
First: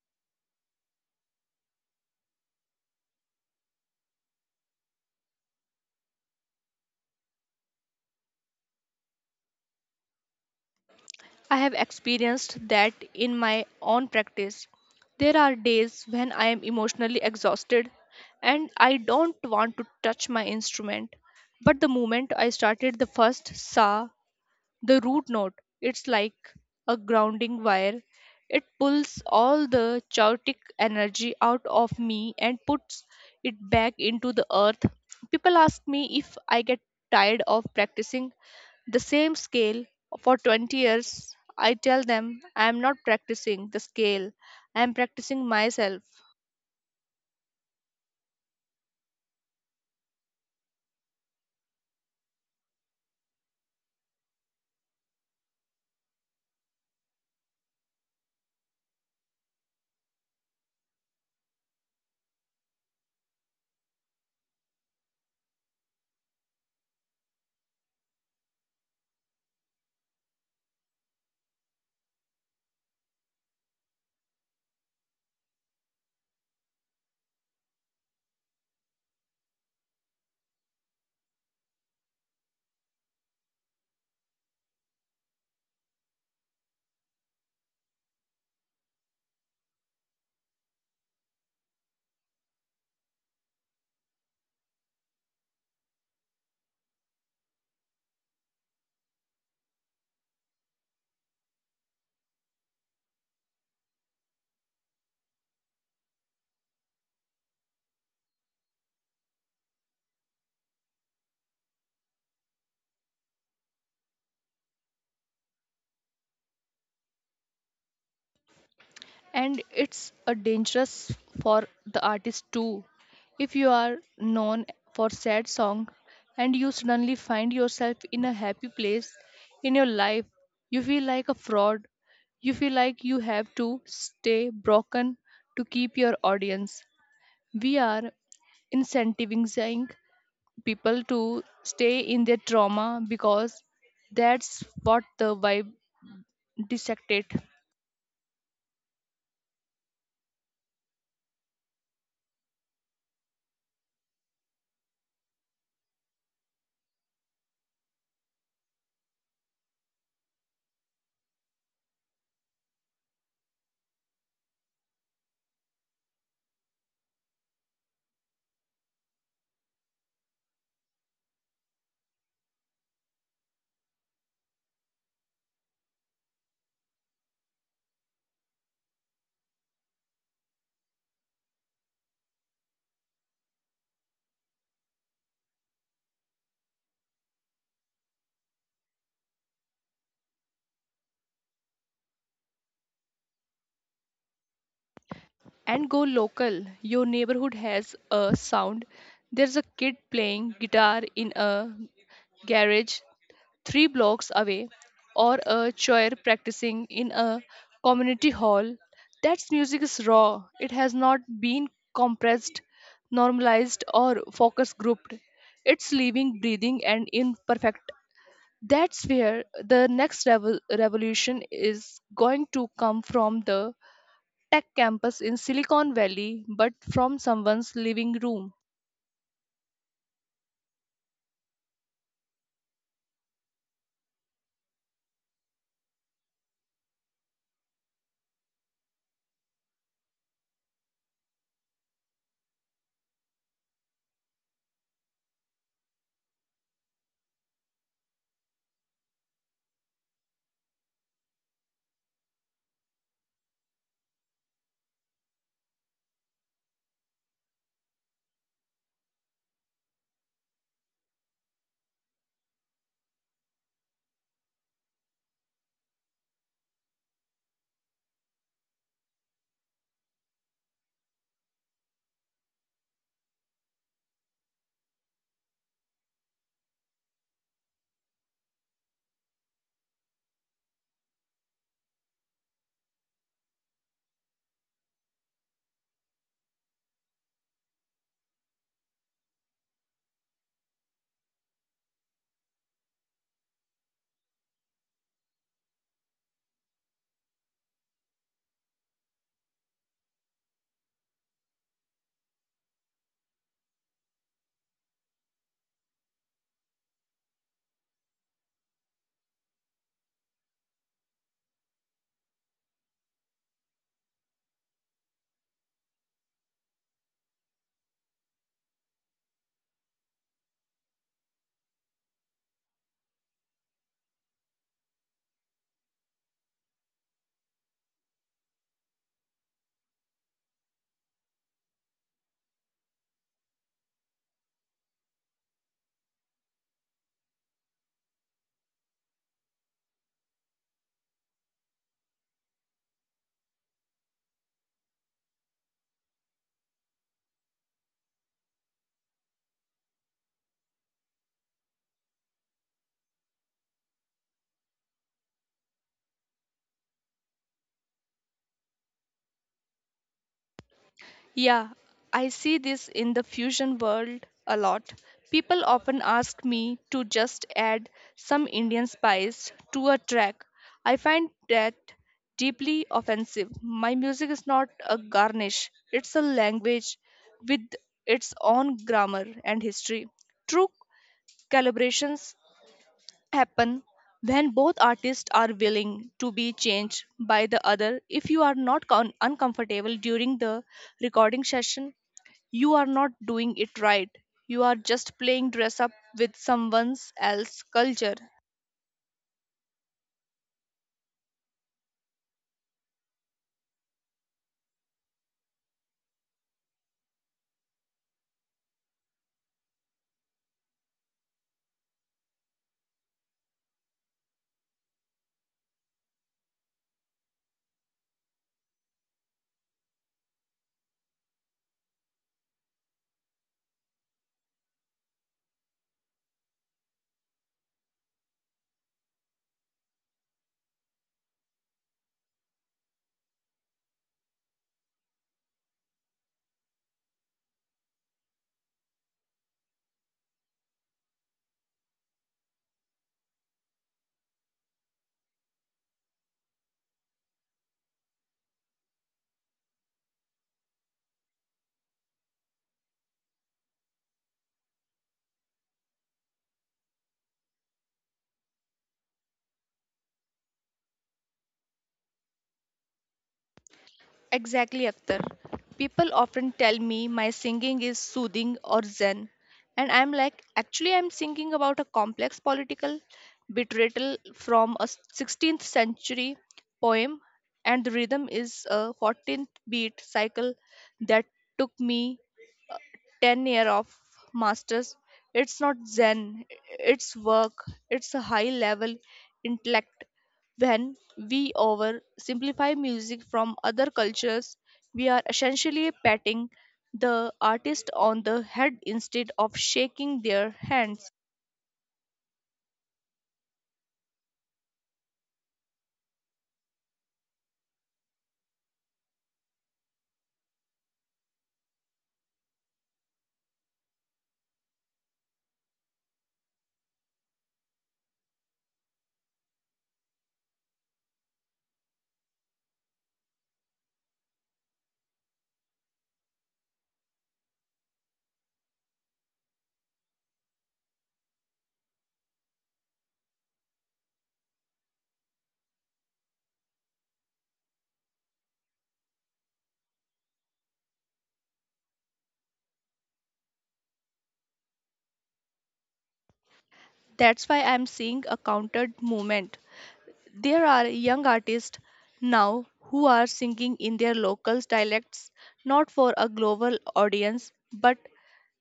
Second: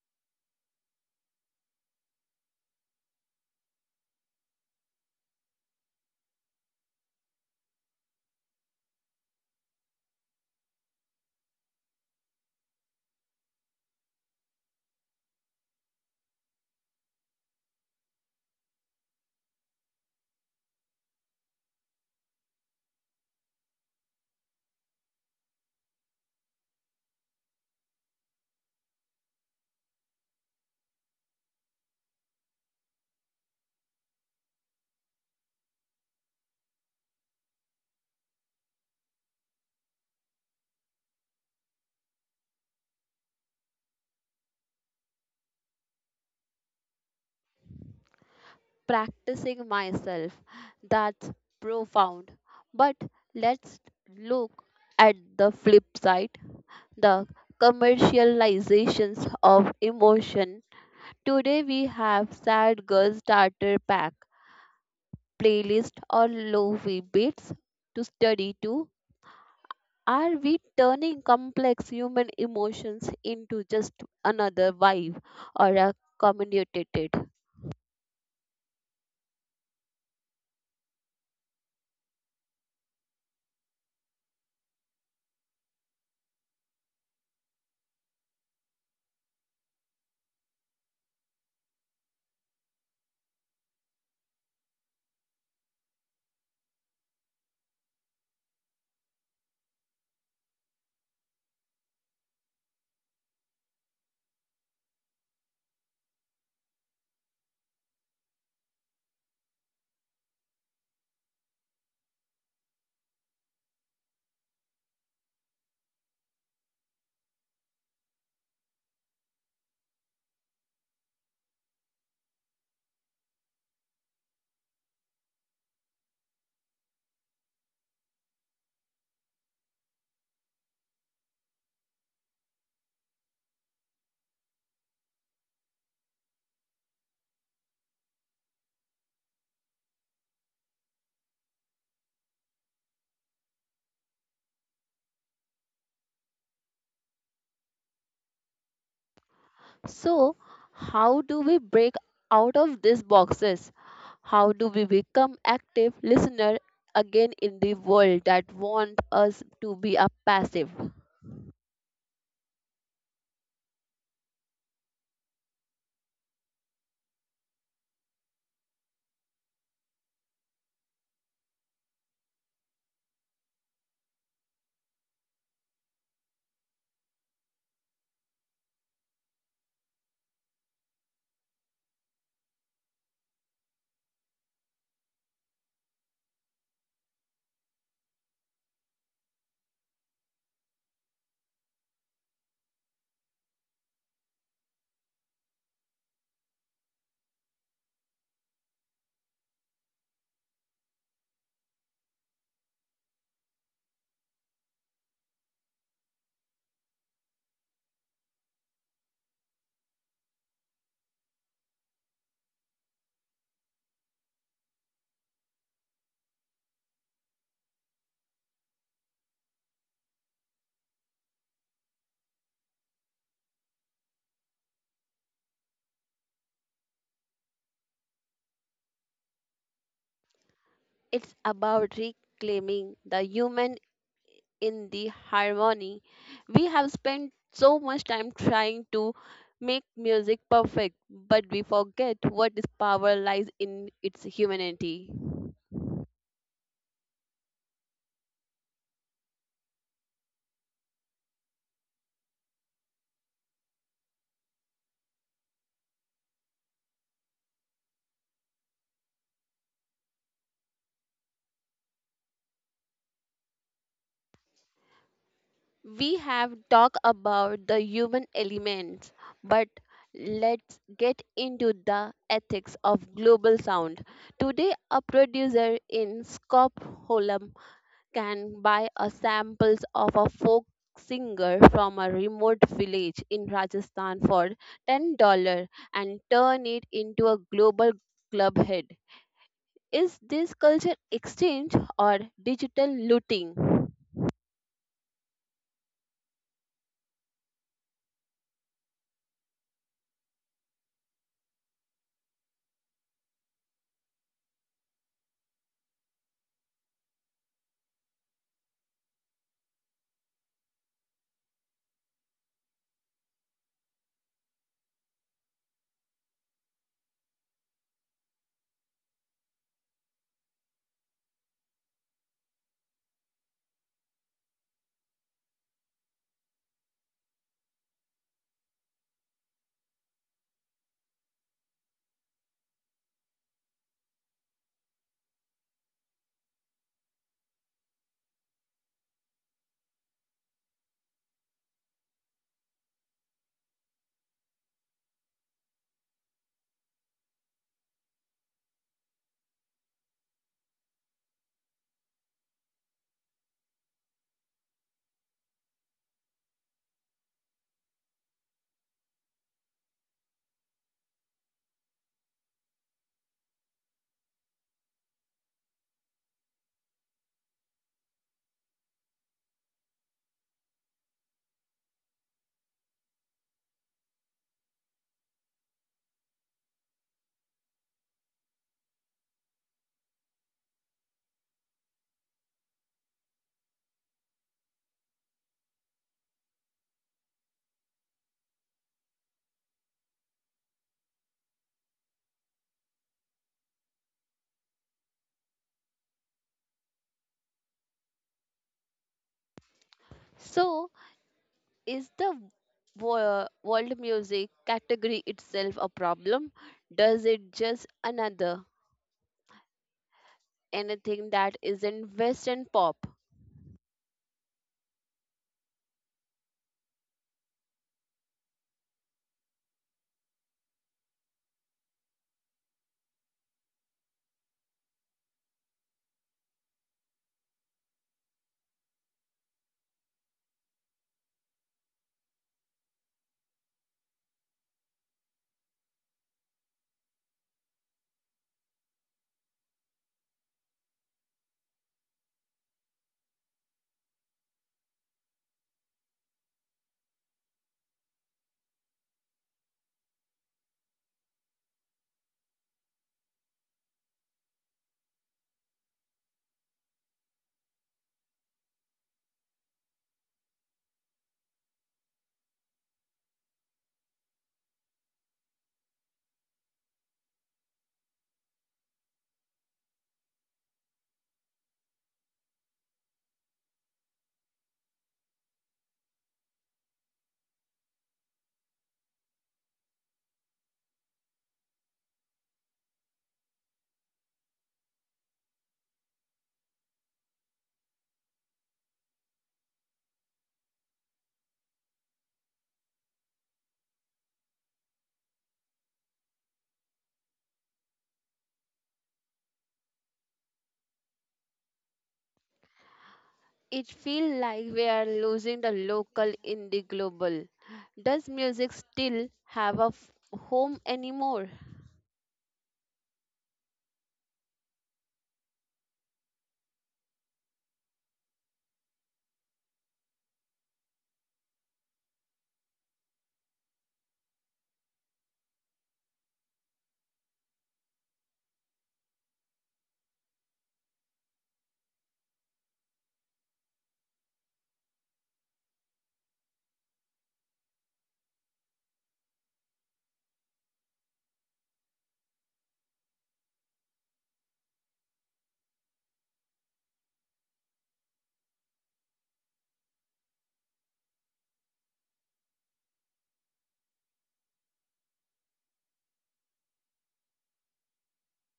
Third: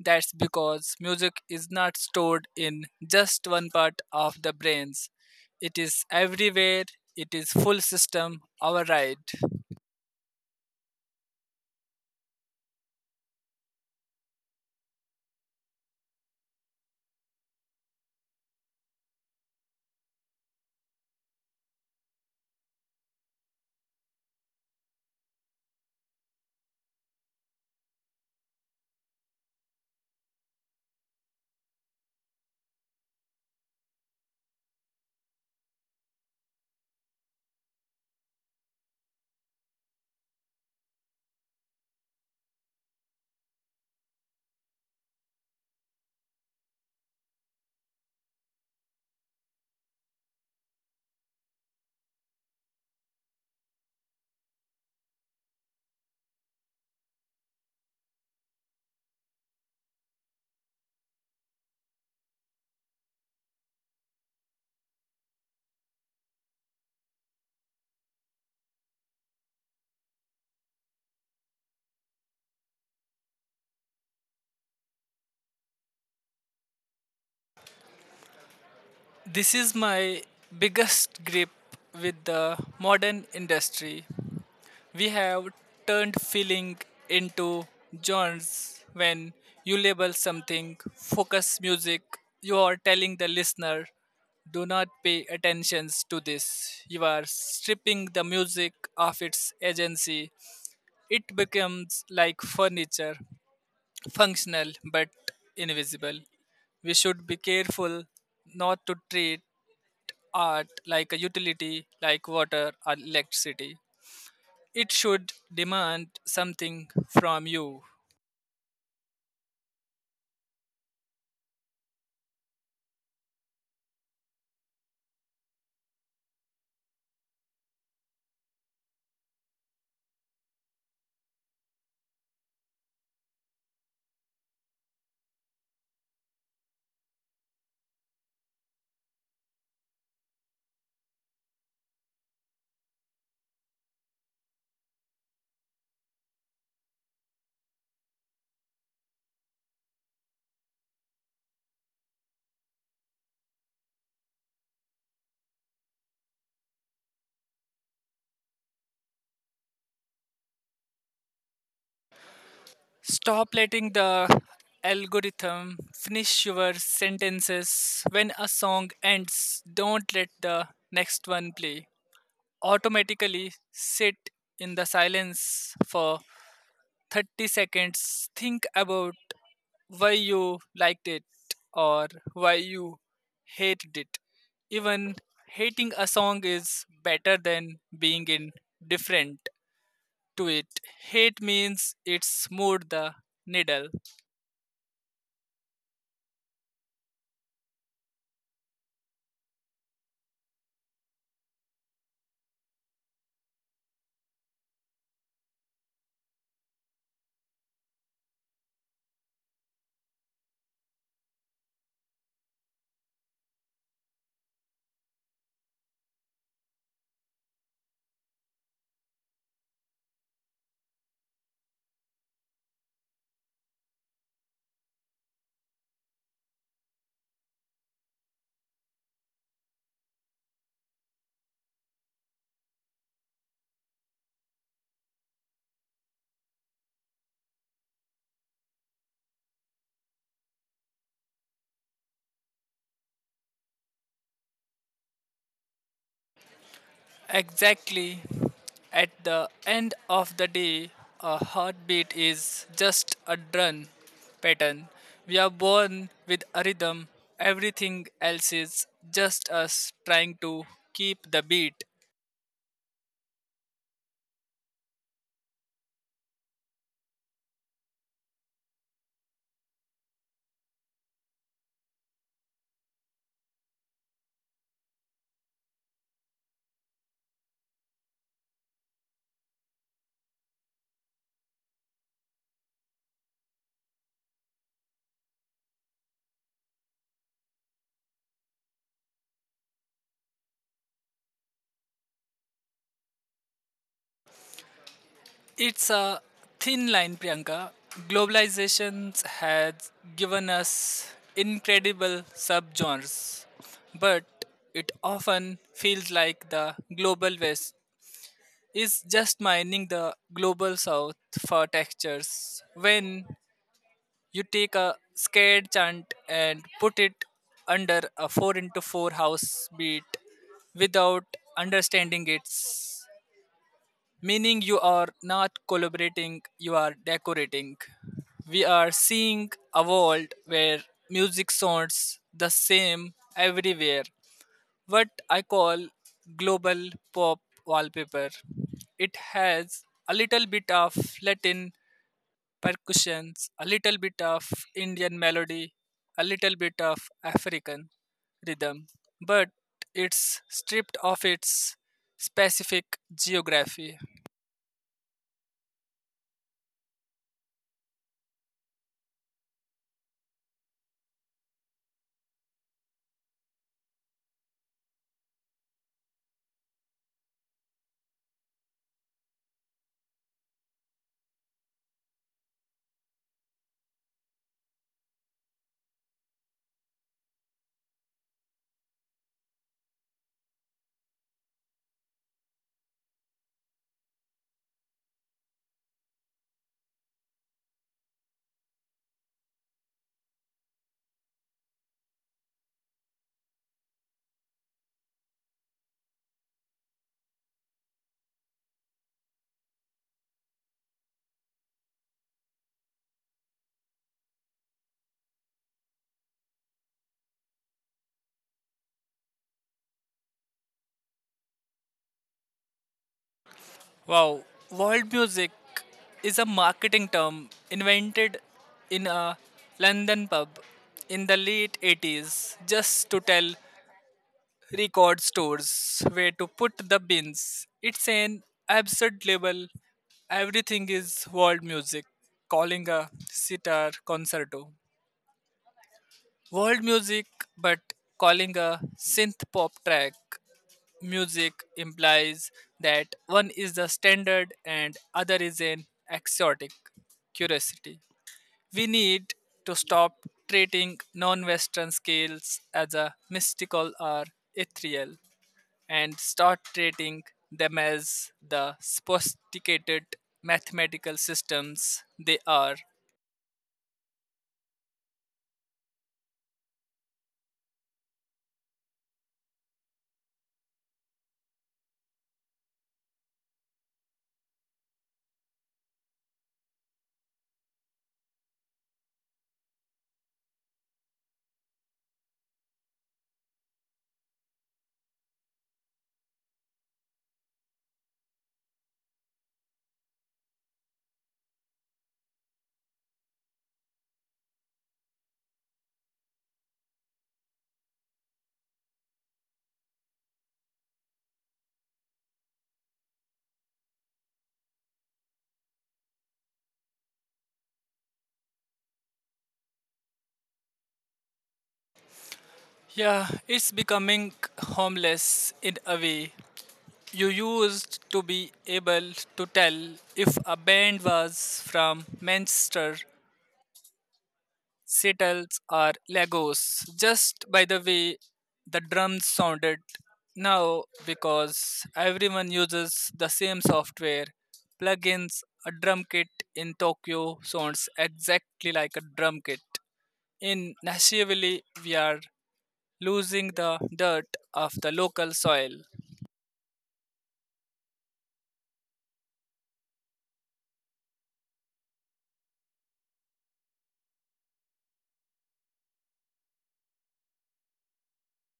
Speaker 3: That's because music is not stored in just one part of the brains. It is everywhere. It is full system override.
Speaker 2: I have experienced that in my own practice. There are days when I am emotionally exhausted and I don't want to touch my instrument. But the moment I started the first sa, the root note, it's like a grounding wire. It pulls all the chaotic energy out of me and puts it back into the earth. People ask me if I get tired of practicing the same scale for 20 years. I tell them, I am not practicing the scale, I am practicing myself.
Speaker 1: practicing myself. That's profound. But let's look at the flip side the commercializations of emotion. Today we have Sad Girl Starter Pack, playlist or lofi beats to study to. Are we turning complex human emotions into just another vibe or a commodity?
Speaker 3: This is my biggest grip with the modern industry. We have turned feeling into genres. When you label something focus music, you are telling the listener do not pay attention to this. You are stripping the music of its agency. It becomes like furniture, functional but invisible. We should be careful not to treat art like a utility, like water or electricity. It should demand something from you.
Speaker 2: And it's a dangerous for the artist too. If you are known for sad song and you suddenly find yourself in a happy place in your life, you feel like a fraud. You feel like you have to stay broken to keep your audience. We are incentivizing people to stay in their trauma because that's what the vibe dissected.
Speaker 1: So, how do we break out of these boxes? How do we become active listener again in the world that want us to be a passive?
Speaker 3: Stop letting the algorithm finish your sentences. When a song ends, don't let the next one play automatically. Sit in the silence for 30 seconds. Think about why you liked it or why you hated it. Even hating a song is better than being indifferent to it. Hate means it smote the needle.
Speaker 2: And go local. Your neighborhood has a sound. There's a kid playing guitar in a garage 3 blocks away or a choir practicing in a community hall. That music is raw. It has not been compressed, normalized or focus grouped. It's living, breathing and imperfect. That's where the next revolution is going to come from the tech campus in Silicon Valley, but from someone's living room.
Speaker 1: It's about reclaiming the human in the harmony. We have spent so much time trying to make music perfect, but we forget what its power lies in its humanity.
Speaker 3: Exactly. At the end of the day, a heartbeat is just a drum pattern. We are born with a rhythm. Everything else is just us trying to keep the beat.
Speaker 1: We have talked about the human elements, but let's get into the ethics of global sound. Today, a producer in Stockholm can buy a samples of a folk singer from a remote village in Rajasthan for $10 and turn it into a global club hit. Is this culture exchange or digital looting?
Speaker 3: It's a thin line, Priyanka. Globalization has given us incredible subgenres, but it often feels like the global west is just mining the global south for textures. When you take a scared chant and put it under a 4 into 4 house beat without understanding its meaning, you are not collaborating, you are decorating. We are seeing a world where music sounds the same everywhere. What I call global pop wallpaper. It has a little bit of Latin percussions, a little bit of Indian melody, a little bit of African rhythm, but it's stripped of its specific geography.
Speaker 2: Yeah, I see this in the fusion world a lot. People often ask me to just add some Indian spice to a track. I find that deeply offensive. My music is not a garnish, it's a language with its own grammar and history. True Calibrations happen when both artists are willing to be changed by the other. If you are not uncomfortable during the recording session, you are not doing it right. You are just playing dress up with someone else's culture.
Speaker 1: So, is the world music category itself a problem? Does it just another anything that isn't Western pop?
Speaker 3: Wow, world music is a marketing term invented in a London pub in the late 80s just to tell record stores where to put the bins. It's an absurd label. Everything is world music, calling a sitar concerto world music, but calling a synth pop track music implies that one is the standard and other is an exotic curiosity. We need to stop treating non Western scales as a mystical or ethereal and start treating them as the sophisticated mathematical systems they are.
Speaker 2: Exactly, Akhtar. People often tell me my singing is soothing or zen, and I'm like, actually, I'm singing about a complex political betrayal from a 16th century poem, and the rhythm is a 14th beat cycle that took me 10 year of masters. It's not zen, it's work. It's a high level intellect. When we oversimplify music from other cultures, we are essentially patting the artist on the head instead of shaking their hands.
Speaker 1: It feels like we are losing the local in the global. Does music still have a home anymore?
Speaker 3: Yeah, it's becoming homeless in a way. You used to be able to tell if a band was from Manchester, Seattle, or Lagos just by the way the drums sounded. Now, because everyone uses the same software, plugins, a drum kit in Tokyo sounds exactly like a drum kit. In Nashville, we are losing the dirt of the local soil.
Speaker 2: That's why I'm seeing a countered movement. There are young artists now who are singing in their local dialects, not for a global audience but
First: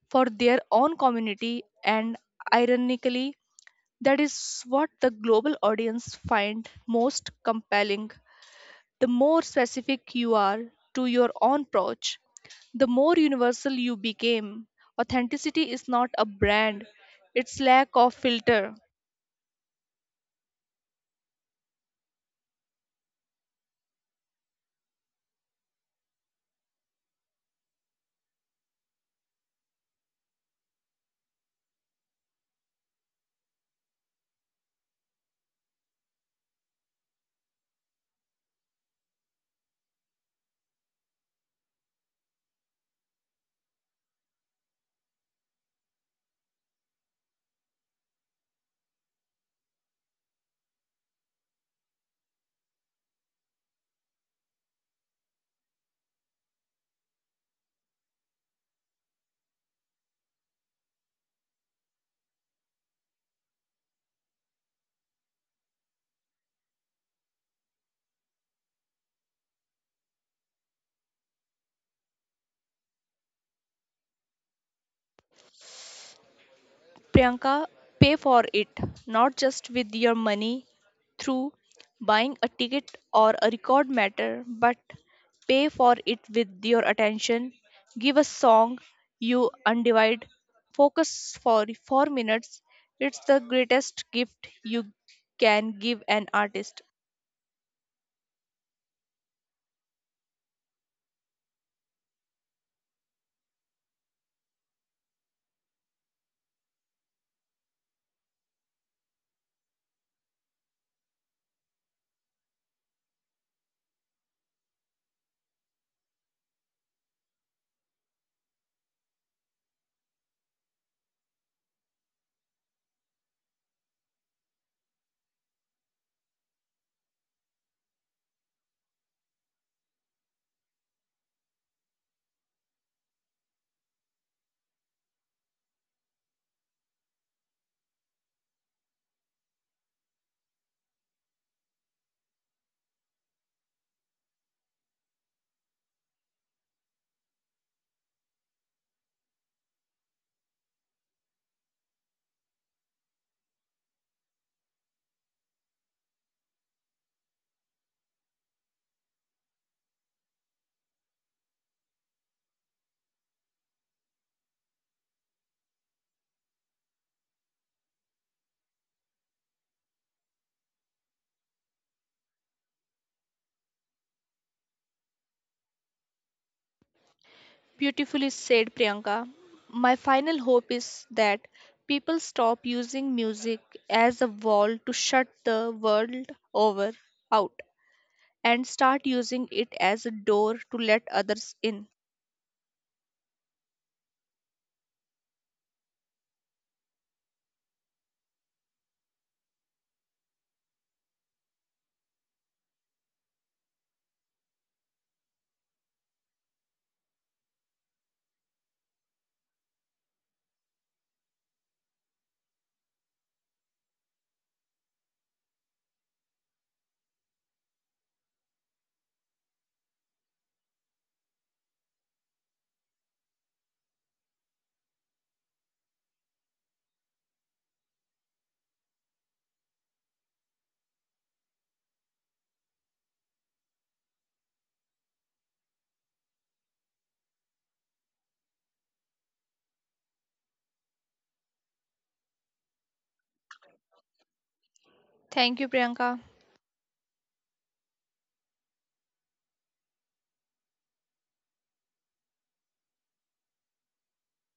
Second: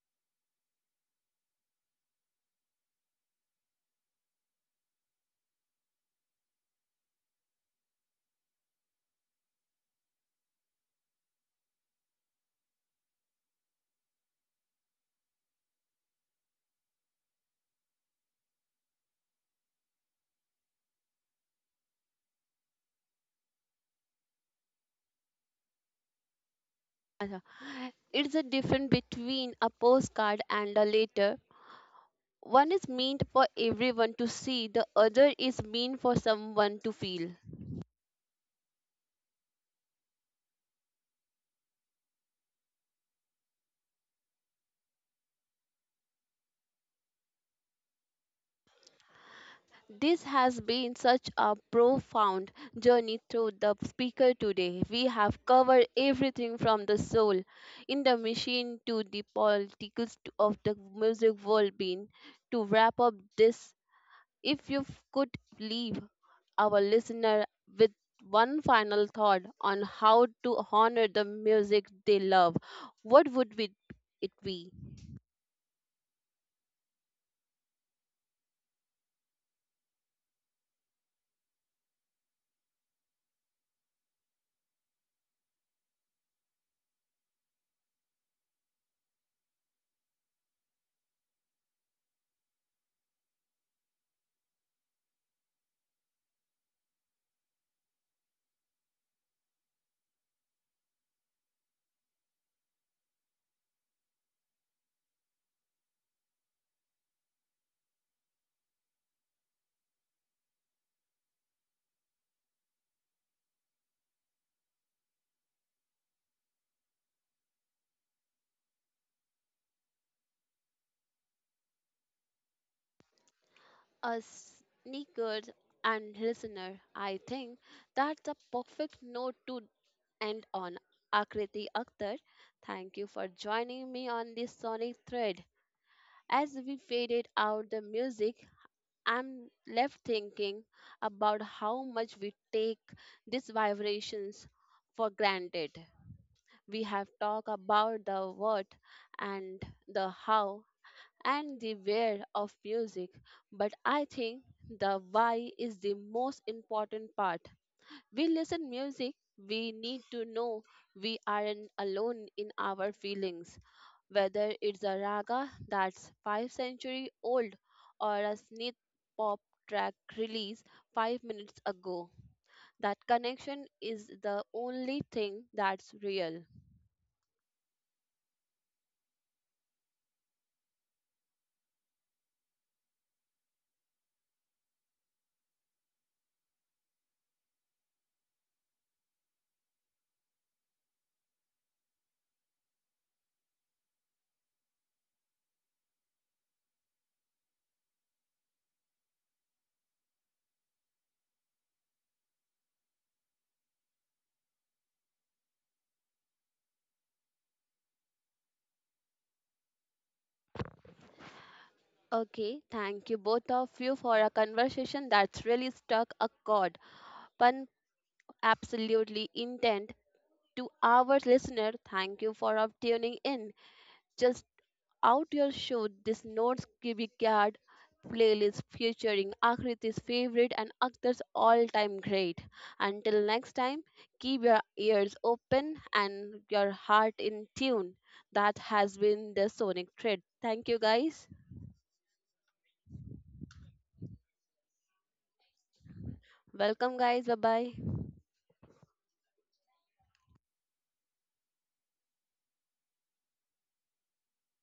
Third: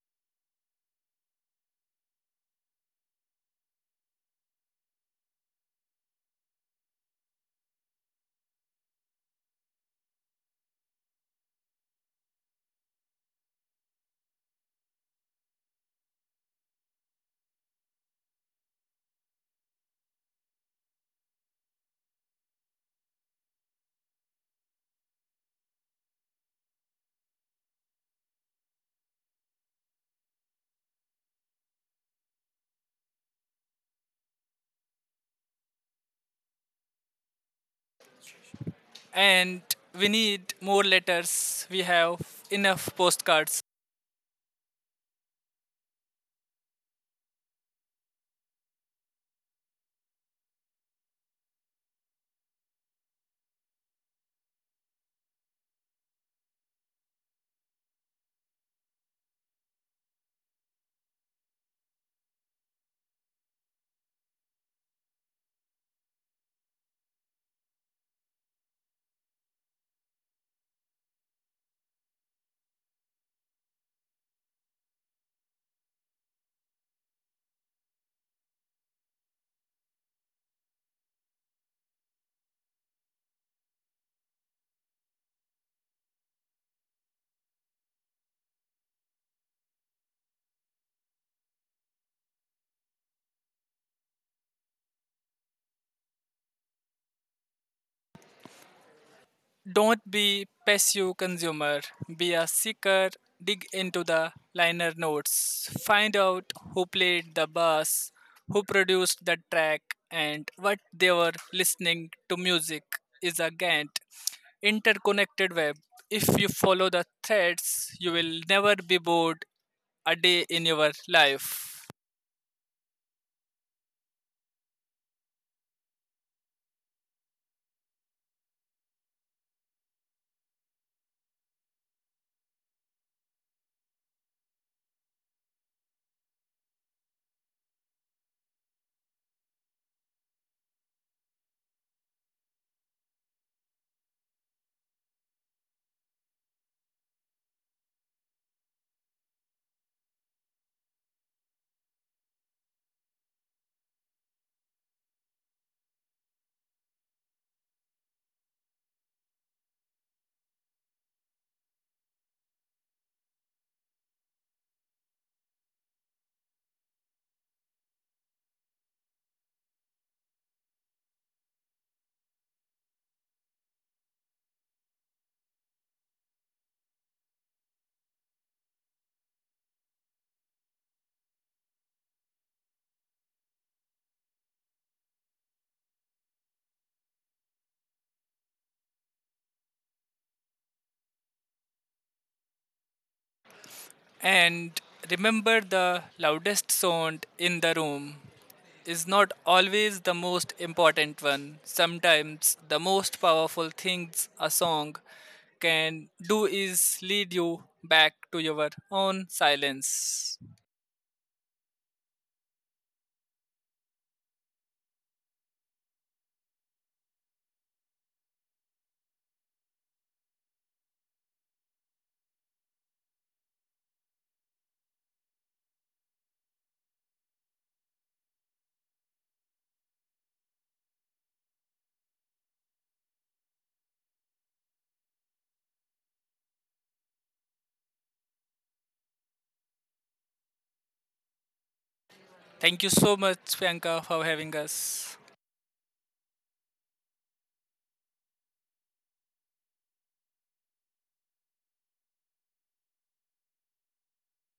Speaker 2: for their own community. And ironically, that is what the global audience find most compelling. The more specific you are to your own approach, the more universal you became. Authenticity is not a brand, it's lack of filter.
Speaker 1: अच्छा, it's a difference between a postcard and a letter. One is meant for everyone to see, the other is meant for someone to feel.
Speaker 3: And we need more letters. We have enough postcards.
Speaker 1: This has been such a profound journey through the speaker today. We have covered everything from the soul in the machine to the politics of the music world being. To wrap up this, if you could leave our listener with one final thought on how to honor the music they love, what would it be?
Speaker 2: Priyanka, pay for it, not just with your money through buying a ticket or a record matter, but pay for it with your attention. Give a song you undivide. Focus for 4 minutes. It's the greatest gift you can give an artist.
Speaker 3: Don't be passive consumer. Be a seeker. Dig into the liner notes. Find out who played the bass, who produced the track, and what they were listening to. Music is a Gantt interconnected web. If you follow the threads, you will never be bored a day in your life.
Speaker 1: A sneaker and listener, I think that's a perfect note to end on. Akriti Akhtar, thank you for joining me on this sonic thread. As we faded out the music, I'm left thinking about how much we take these vibrations for granted. We have talked about the what and the how, and the where of music. But I think the why is the most important part. We listen music, we need to know we aren't alone in our feelings, whether it's a raga that's five century old or a snith pop track released five minutes ago. That connection is the only thing that's real.
Speaker 2: Beautifully said, Priyanka. My final hope is that people stop using music as a wall to shut the world over out and start using it as a door to let others in.
Speaker 3: And remember, the loudest sound in the room is not always the most important one. Sometimes, the most powerful things a song can do is lead you back to your own silence.
Speaker 1: Okay, thank you both of you for a conversation that's really struck a chord. Panna absolutely intent. To our listener, thank you for of tuning in. Just out your show, this notes cubic playlist featuring Akriti's favorite and Akhtar's all-time great. Until next time, keep your ears open and your heart in tune. That has been the Sonic Thread. Thank you guys.
Speaker 3: Thank you so much, Priyanka, for having us.
Speaker 2: Thank you, Priyanka.
Speaker 1: Welcome guys. Bye bye.